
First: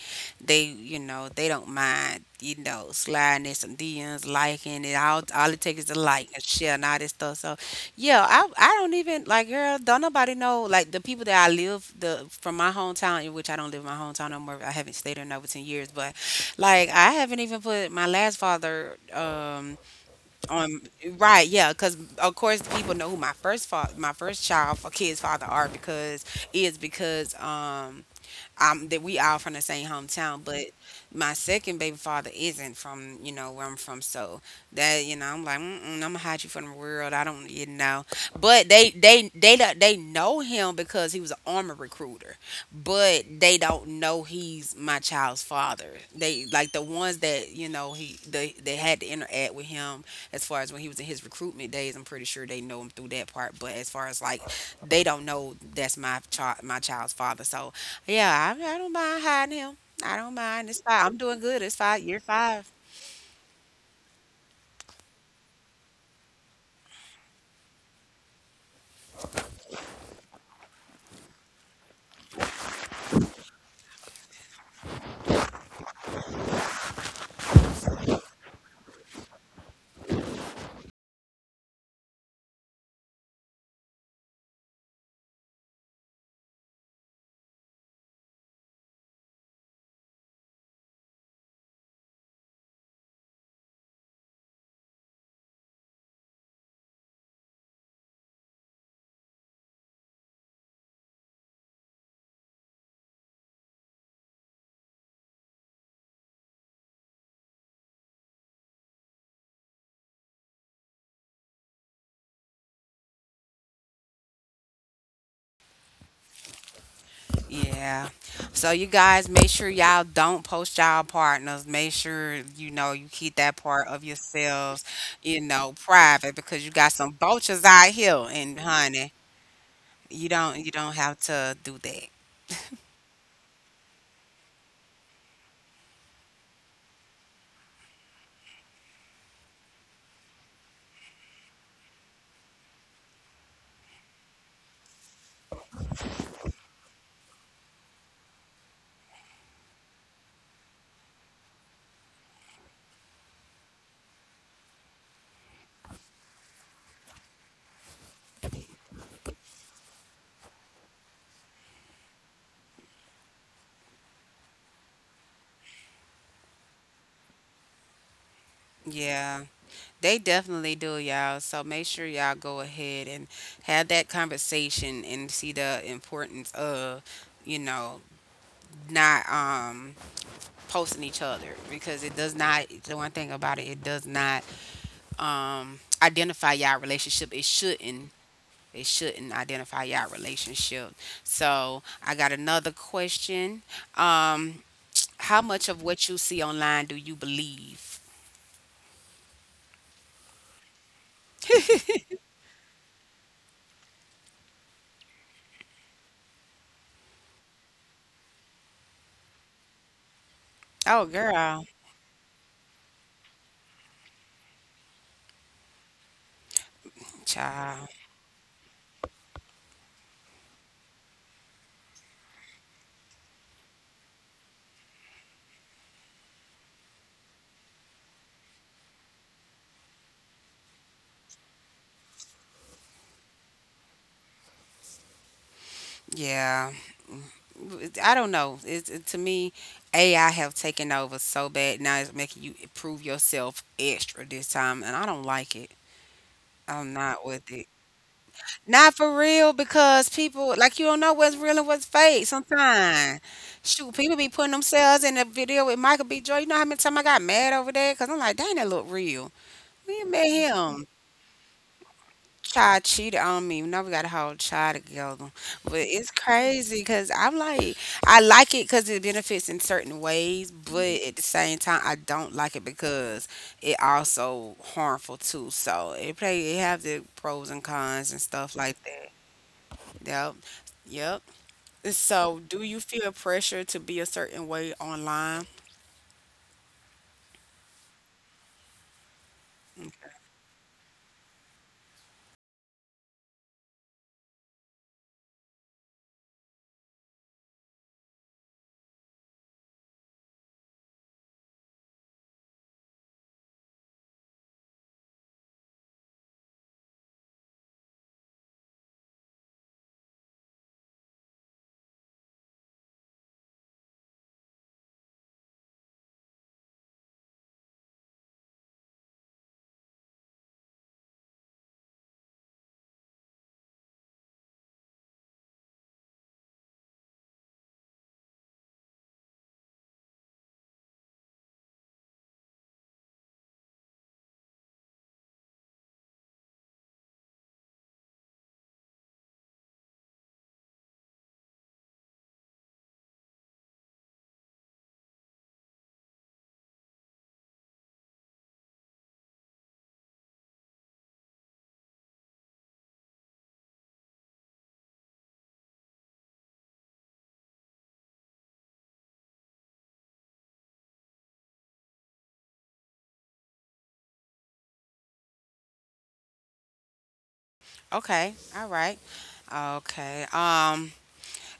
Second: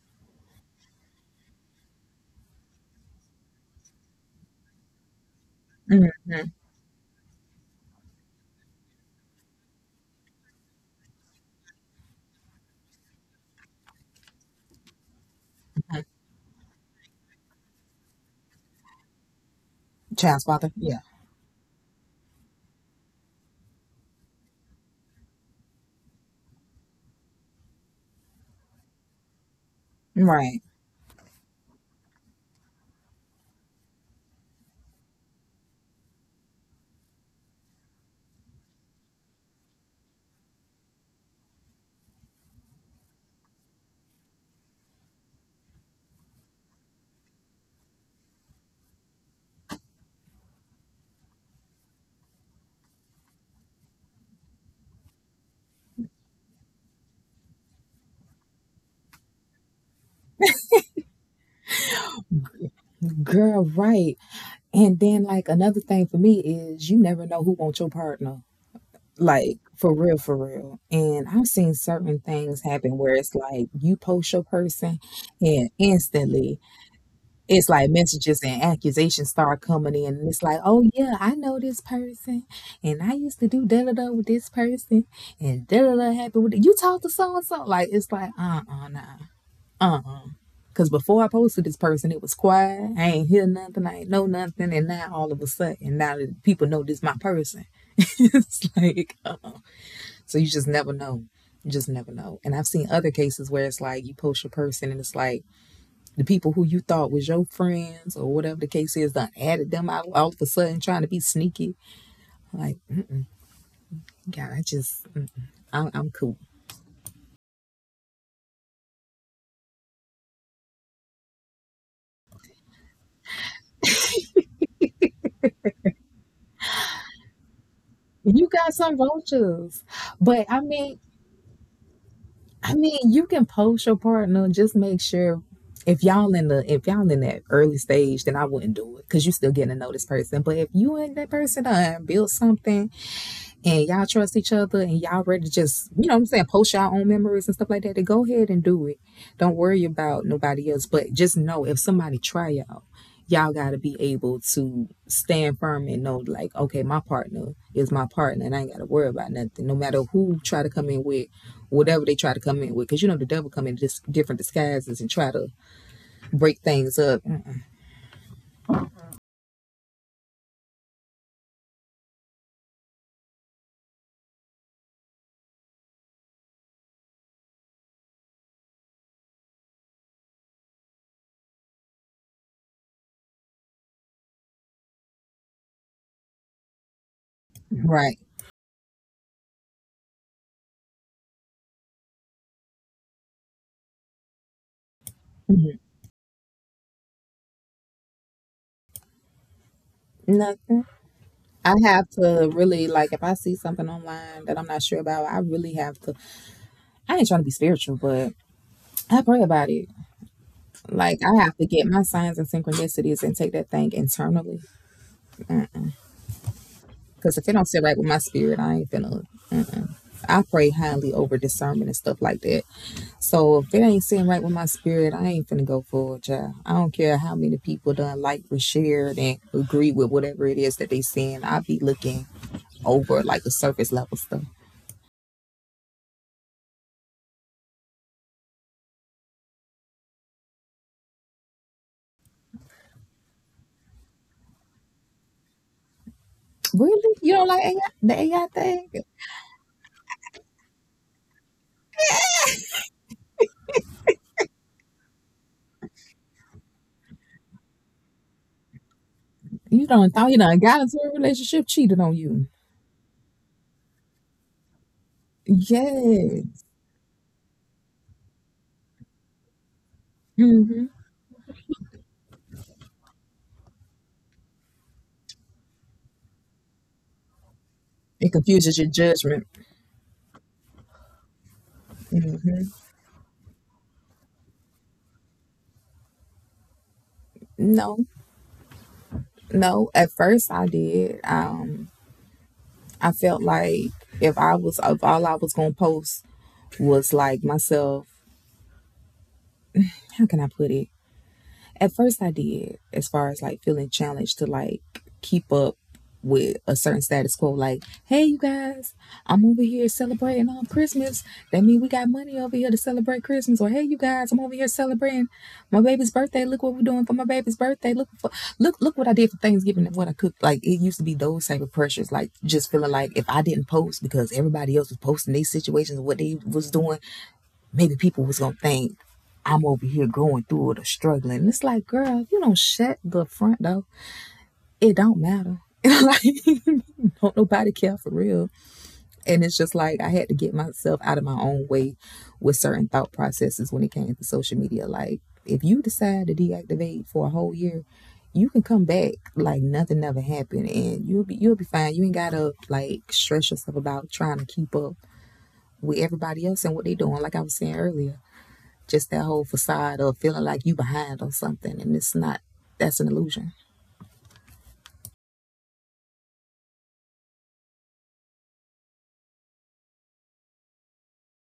A: they, you know, they don't mind, you know, sliding in some DMs, liking it. All it takes is a like
B: Mm-hmm.
A: and share and all this stuff. So, yeah, I don't even like, girl. Don't nobody know, like the people that I live the from my hometown, in which I don't live in my hometown no more. I haven't stayed there in over 10 years, but like I haven't even put my last father.
B: Child's father,
A: Um,
B: yeah.
A: right, yeah, because of course people know who my my first child for kids father are because is because I'm that we all from the same hometown,
B: Right,
A: but my second baby father isn't from, you know, where I'm from, so that, you know, I'm like, mm-mm, I'm gonna hide you from the world. I don't, you know, but they don't- they know him because he was an army recruiter, but they don't know he's my child's father. They like the ones that, you know, he they had to interact with him as far as when he was in his recruitment days. I'm pretty sure they know him through that part. But as far as like, they don't know that's my child, my child's father. So yeah, I don't mind hiding him. I don't mind. It's fine. I'm doing good. It's five. Year five.
B: girl, right. And then like another thing for me is you never know who wants your partner. Like for real, for real. And I've seen certain things happen where it's like you post your person and instantly it's like messages and accusations start coming in. And it's like, oh yeah, I know this person. And I used to do da da da with this person and da da da happened with you talk to so and so. Like it's like, uh, nah. Uh uh. Because before I posted this person, it was quiet. I ain't hear nothing. I ain't know nothing. And now all of a sudden, now that people know this my person, it's like, uh-uh. So you just never know. You just never know. And I've seen other cases where it's like you post your person and it's like the people who you thought was your friends or whatever the case is, done added them out all of a sudden trying to be sneaky. Like, God, I just, I'm cool.
A: Yeah. So you guys, make sure y'all don't post y'all partners. Make sure you know, you keep that part of yourselves, you know, private because you got some vultures out here,
B: You
A: and
B: got some
A: honey,
B: vultures. But I
A: you don't
B: mean,
A: have to do that.
B: I mean, you can post your partner. Just make sure if y'all in that early stage, then I wouldn't do it because you still getting to know this person. But if you and that person done built something and y'all trust each other and y'all ready to just, you know what I'm saying, post y'all own memories and stuff like that, then go ahead and do it. Don't worry about nobody else. But just know if somebody try y'all, y'all gotta be able to stand firm and know like, okay, my partner is my partner and I ain't gotta worry about nothing. No matter who try to come in with whatever they try to come in with, because you know the devil come in different disguises and try to break things up.
A: Yeah. They definitely do, y'all. So make sure y'all go ahead and have that conversation and see the importance of, you know, not posting each other because it does not, the one thing about it, it does not identify y'all relationship. It shouldn't.
B: Right.
A: It shouldn't identify y'all relationship. So I got another question. Um, how much
B: Mm-hmm.
A: of what you see online do you believe?
B: Nothing. I have to really like if I see something online that I'm not sure about, I really have to, I ain't trying to be spiritual, but I pray about it.
A: Oh
B: Like I have
A: girl.
B: to get my signs and synchronicities and take that thing internally. Because if it don't sit
A: Child.
B: right with my spirit, I ain't finna. Mm-mm. I pray highly over discernment and stuff like that. So if it ain't sitting right with my spirit, I ain't finna go for a job. I don't care how many people done like, or shared, and agree with whatever it is that they saying. I be looking over like the surface level stuff.
A: Yeah. I don't know. It's it, to me, AI have taken over so bad now. It's making you prove yourself extra this time, and I don't like it. I'm
B: Really?
A: not
B: You don't
A: with
B: like
A: it.
B: AI, the AI
A: Not
B: thing?
A: for real because people, like, you don't know what's real and what's fake. Sometimes, shoot, people be putting themselves in a video with Michael B. Jordan. You know how many times I got mad over that because I'm like, dang, that look real.
B: You
A: We
B: don't
A: mad
B: thought you done got
A: him.
B: into a relationship, cheated on you.
A: Child cheated on me. Now we got a whole child together. But it's
B: Yeah.
A: crazy because I'm like, I like it because it benefits in certain ways,
B: Hmm.
A: but at the same time, I don't like it because it also harmful too. So it play, it have the pros and cons and
B: It
A: stuff
B: confuses
A: like
B: your
A: that.
B: judgment.
A: Yep. Yep. So do you feel pressure to be a certain way online?
B: No, no. At first, I did. I felt like if I was, if all I was gonna post was like myself. How can I put it? At first, I did, as far as like feeling challenged to like keep up with a certain status quo. Like, hey, you guys, I'm over here celebrating Christmas. That means we got money over here to celebrate Christmas. Or hey, you guys, I'm over here celebrating my baby's birthday. Look what we're doing for my baby's birthday. Look what I did for Thanksgiving and what I cooked. Like it used to be those type of pressures. Like just feeling like if I didn't post because everybody else was posting their situations, and what they was doing, maybe people was gonna think I'm over here going through it or struggling. And it's like, girl, if you don't shut the front door, it don't matter. And like, don't nobody care for real. And it's just like I had to get myself out of my own way with certain thought processes when it came to social media. Like, if you decide to deactivate for a whole year, you can come back like nothing never happened, and you'll be fine. You ain't gotta like stress yourself about trying to keep up with everybody else and what they doing. Like I was saying earlier, just that whole facade of feeling like you behind on something and it's not, that's an illusion.
A: Okay. All right. Okay.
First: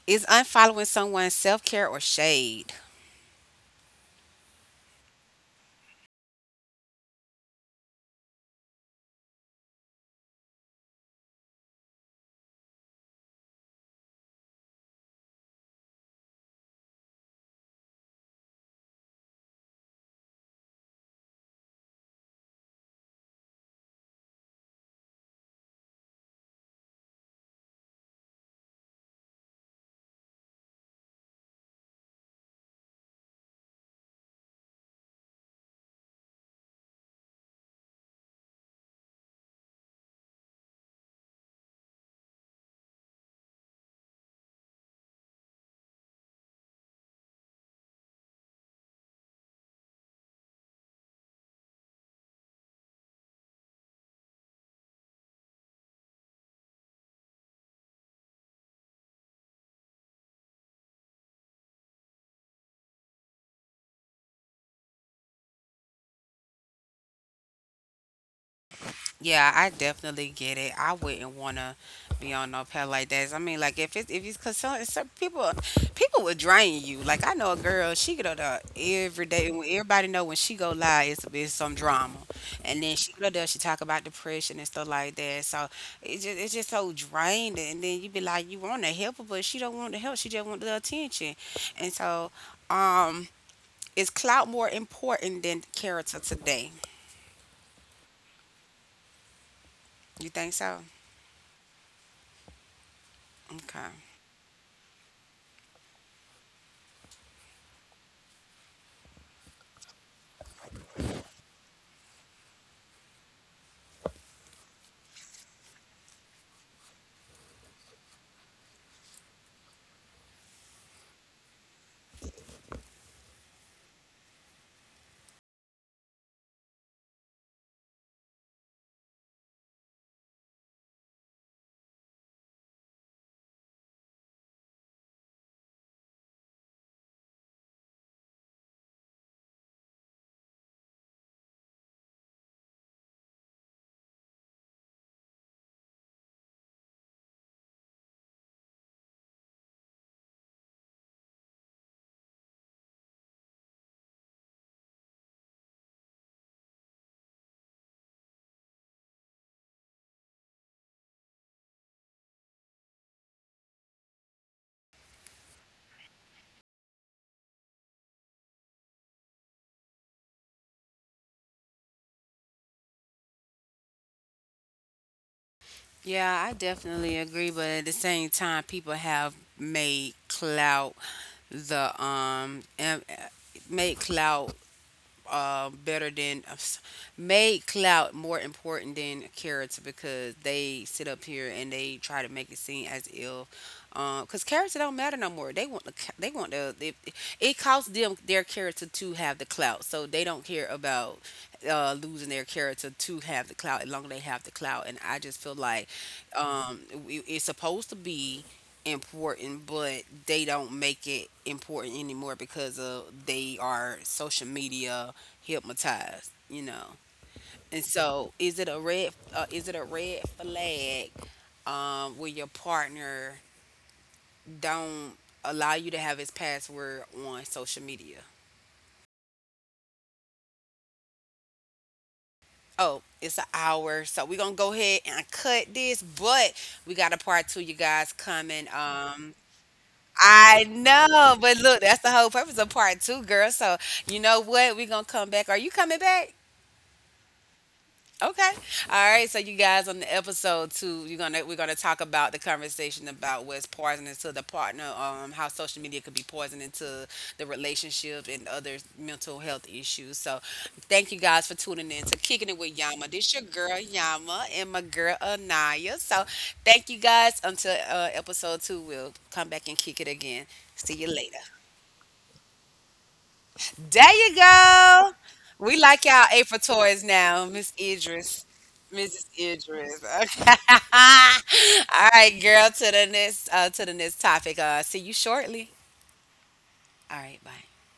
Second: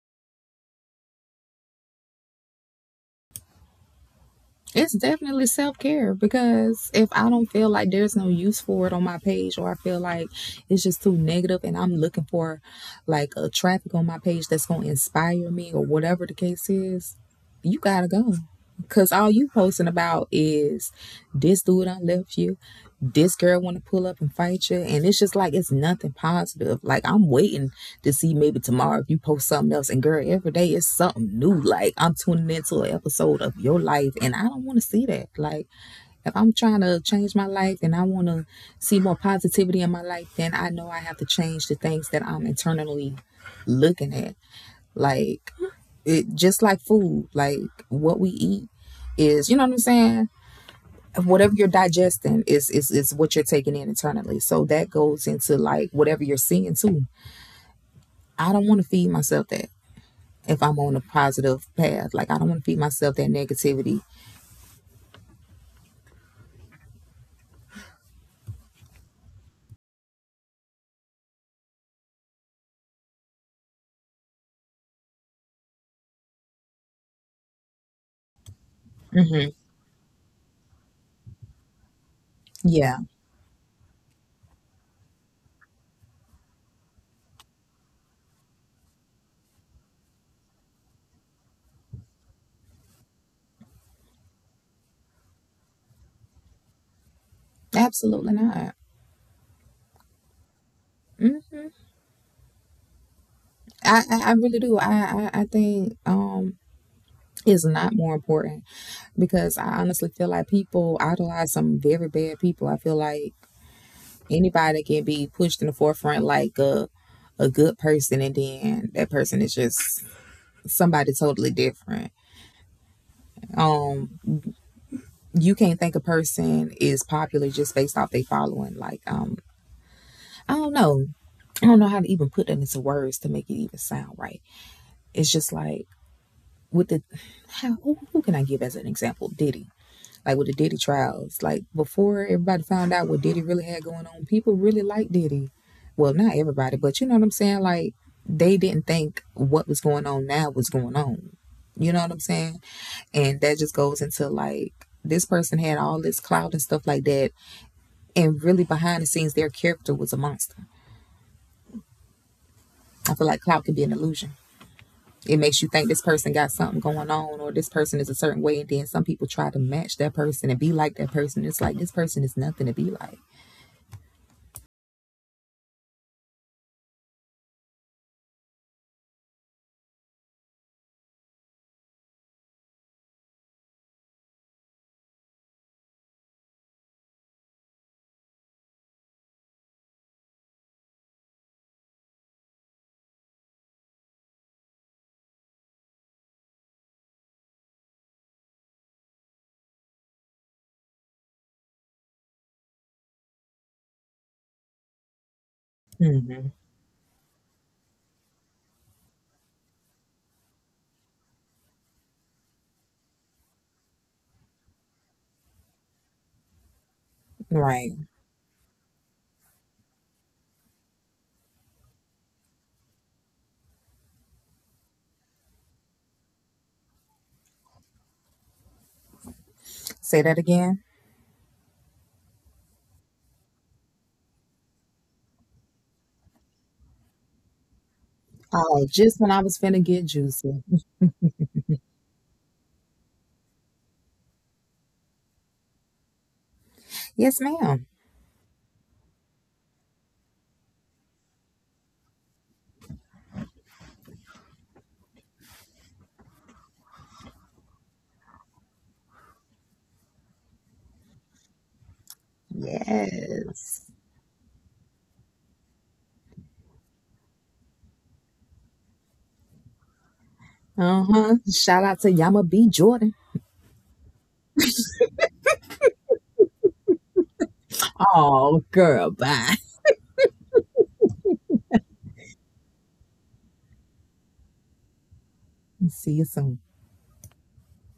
A: Is unfollowing someone self-care or shade?
B: It's definitely self care because if I don't feel like there's no use for it on my page or I feel like it's just too negative and I'm looking for like a traffic on my page that's gonna inspire me or whatever the case is, you gotta go. Cause all you posting about is this dude done left you, this girl want to pull up and fight you and it's just like it's nothing positive, like I'm waiting to see maybe tomorrow if you post something else. And girl, every day is something new. Like I'm tuning into an episode of your life, and I don't want to see that. Like if I'm trying to change my life and I want to see more positivity in my life, then I know I have to change the things that I'm internally looking at. Like it just like food, like what we eat is, you know what I'm saying? Whatever you're digesting is what you're taking in internally. So that goes into like whatever you're seeing too. I don't want to feed myself that, if I'm on a positive path. Like I don't want to feed myself that negativity.
A: Yeah, I definitely get it. I wouldn't want to be on no pad like that. I mean, like if it's, if it's, cause some people, people would drain you. Like I know a girl, she get up there every day,
B: Hmm.
A: and when everybody know when she go live, it's some drama, and then
B: Yeah,
A: she go up there, she talk about depression and stuff like that. So it's just, it's just so drained, and then you be like, you want to help her, but she don't want the help. She just want the attention, and so um, is clout more important than character today?
B: absolutely not.
A: You think so?
B: Hmm. I,
A: Okay.
B: I I really do. I think is not more important because I honestly feel like people idolize some very bad people. I feel like anybody can be pushed in the forefront like a good person and then that person is just somebody totally different. Um you can't think a person is popular just based off they following. Like I don't know. I don't know how to even put that into words to make it even sound right. It's just like with the how who can I give as an example? Diddy, like with the Diddy trials, like before everybody found out what Diddy really had going on, people really liked Diddy. Well, not everybody, but you know what I'm saying. Like they didn't think what was going on now was going on. You know what I'm saying? And that just goes into like this person had all this clout and stuff like that, and really behind the scenes, their character was a monster. I feel like clout could be an illusion. It makes you think this person got something going on or this person is a certain way. And then some people try to match that person and be like that person. It's like this person is nothing to be like.
A: Yeah, I definitely agree, but at the same time, people have made clout the made clout, better than, made clout more important than character because they sit up here and they try to make it seem as ill. Because character don't matter no more. They want they want it costs them their character to have the clout, so they don't care about losing their character to have the clout. As long as they have the clout, and I just feel like
B: Hmm.
A: um, it- it's supposed to be important, but they don't make it important anymore because of they are social media hypnotized, you know. And
B: Right.
A: so, is it a red is it a red flag when your partner don't allow you to have his password on social media?
B: Say that again.
A: Oh, it's an hour, so we're gonna go ahead and cut this. But we got a part 2, you guys coming.
B: Oh, just when I was finna get
A: I
B: juicy.
A: know, but look, that's the whole purpose of part 2, girl. So you know what? We're gonna come back. Are you coming back?
B: Yes, ma'am.
A: Okay. All right. So you guys, on the episode 2, you're gonna, we're gonna talk about the conversation about what's poisoning to the partner, how social media could be poisoning to the relationship and other mental health issues. So thank you guys for tuning in to Kicking It with Yama. This your girl
B: Yes.
A: Yama and my girl Anaya. So thank you guys until episode 2. We'll come back and kick it again. See
B: Uh
A: you
B: huh.
A: later.
B: Shout out to Yama B. Jordan.
A: There you go. We like y'all April toys now, Miss Idris.
B: Oh, girl.
A: Mrs.
B: Bye.
A: Idris. Okay. All right, girl, to the next, to the next topic. Uh, see you shortly.
B: See you soon.
A: All right, bye.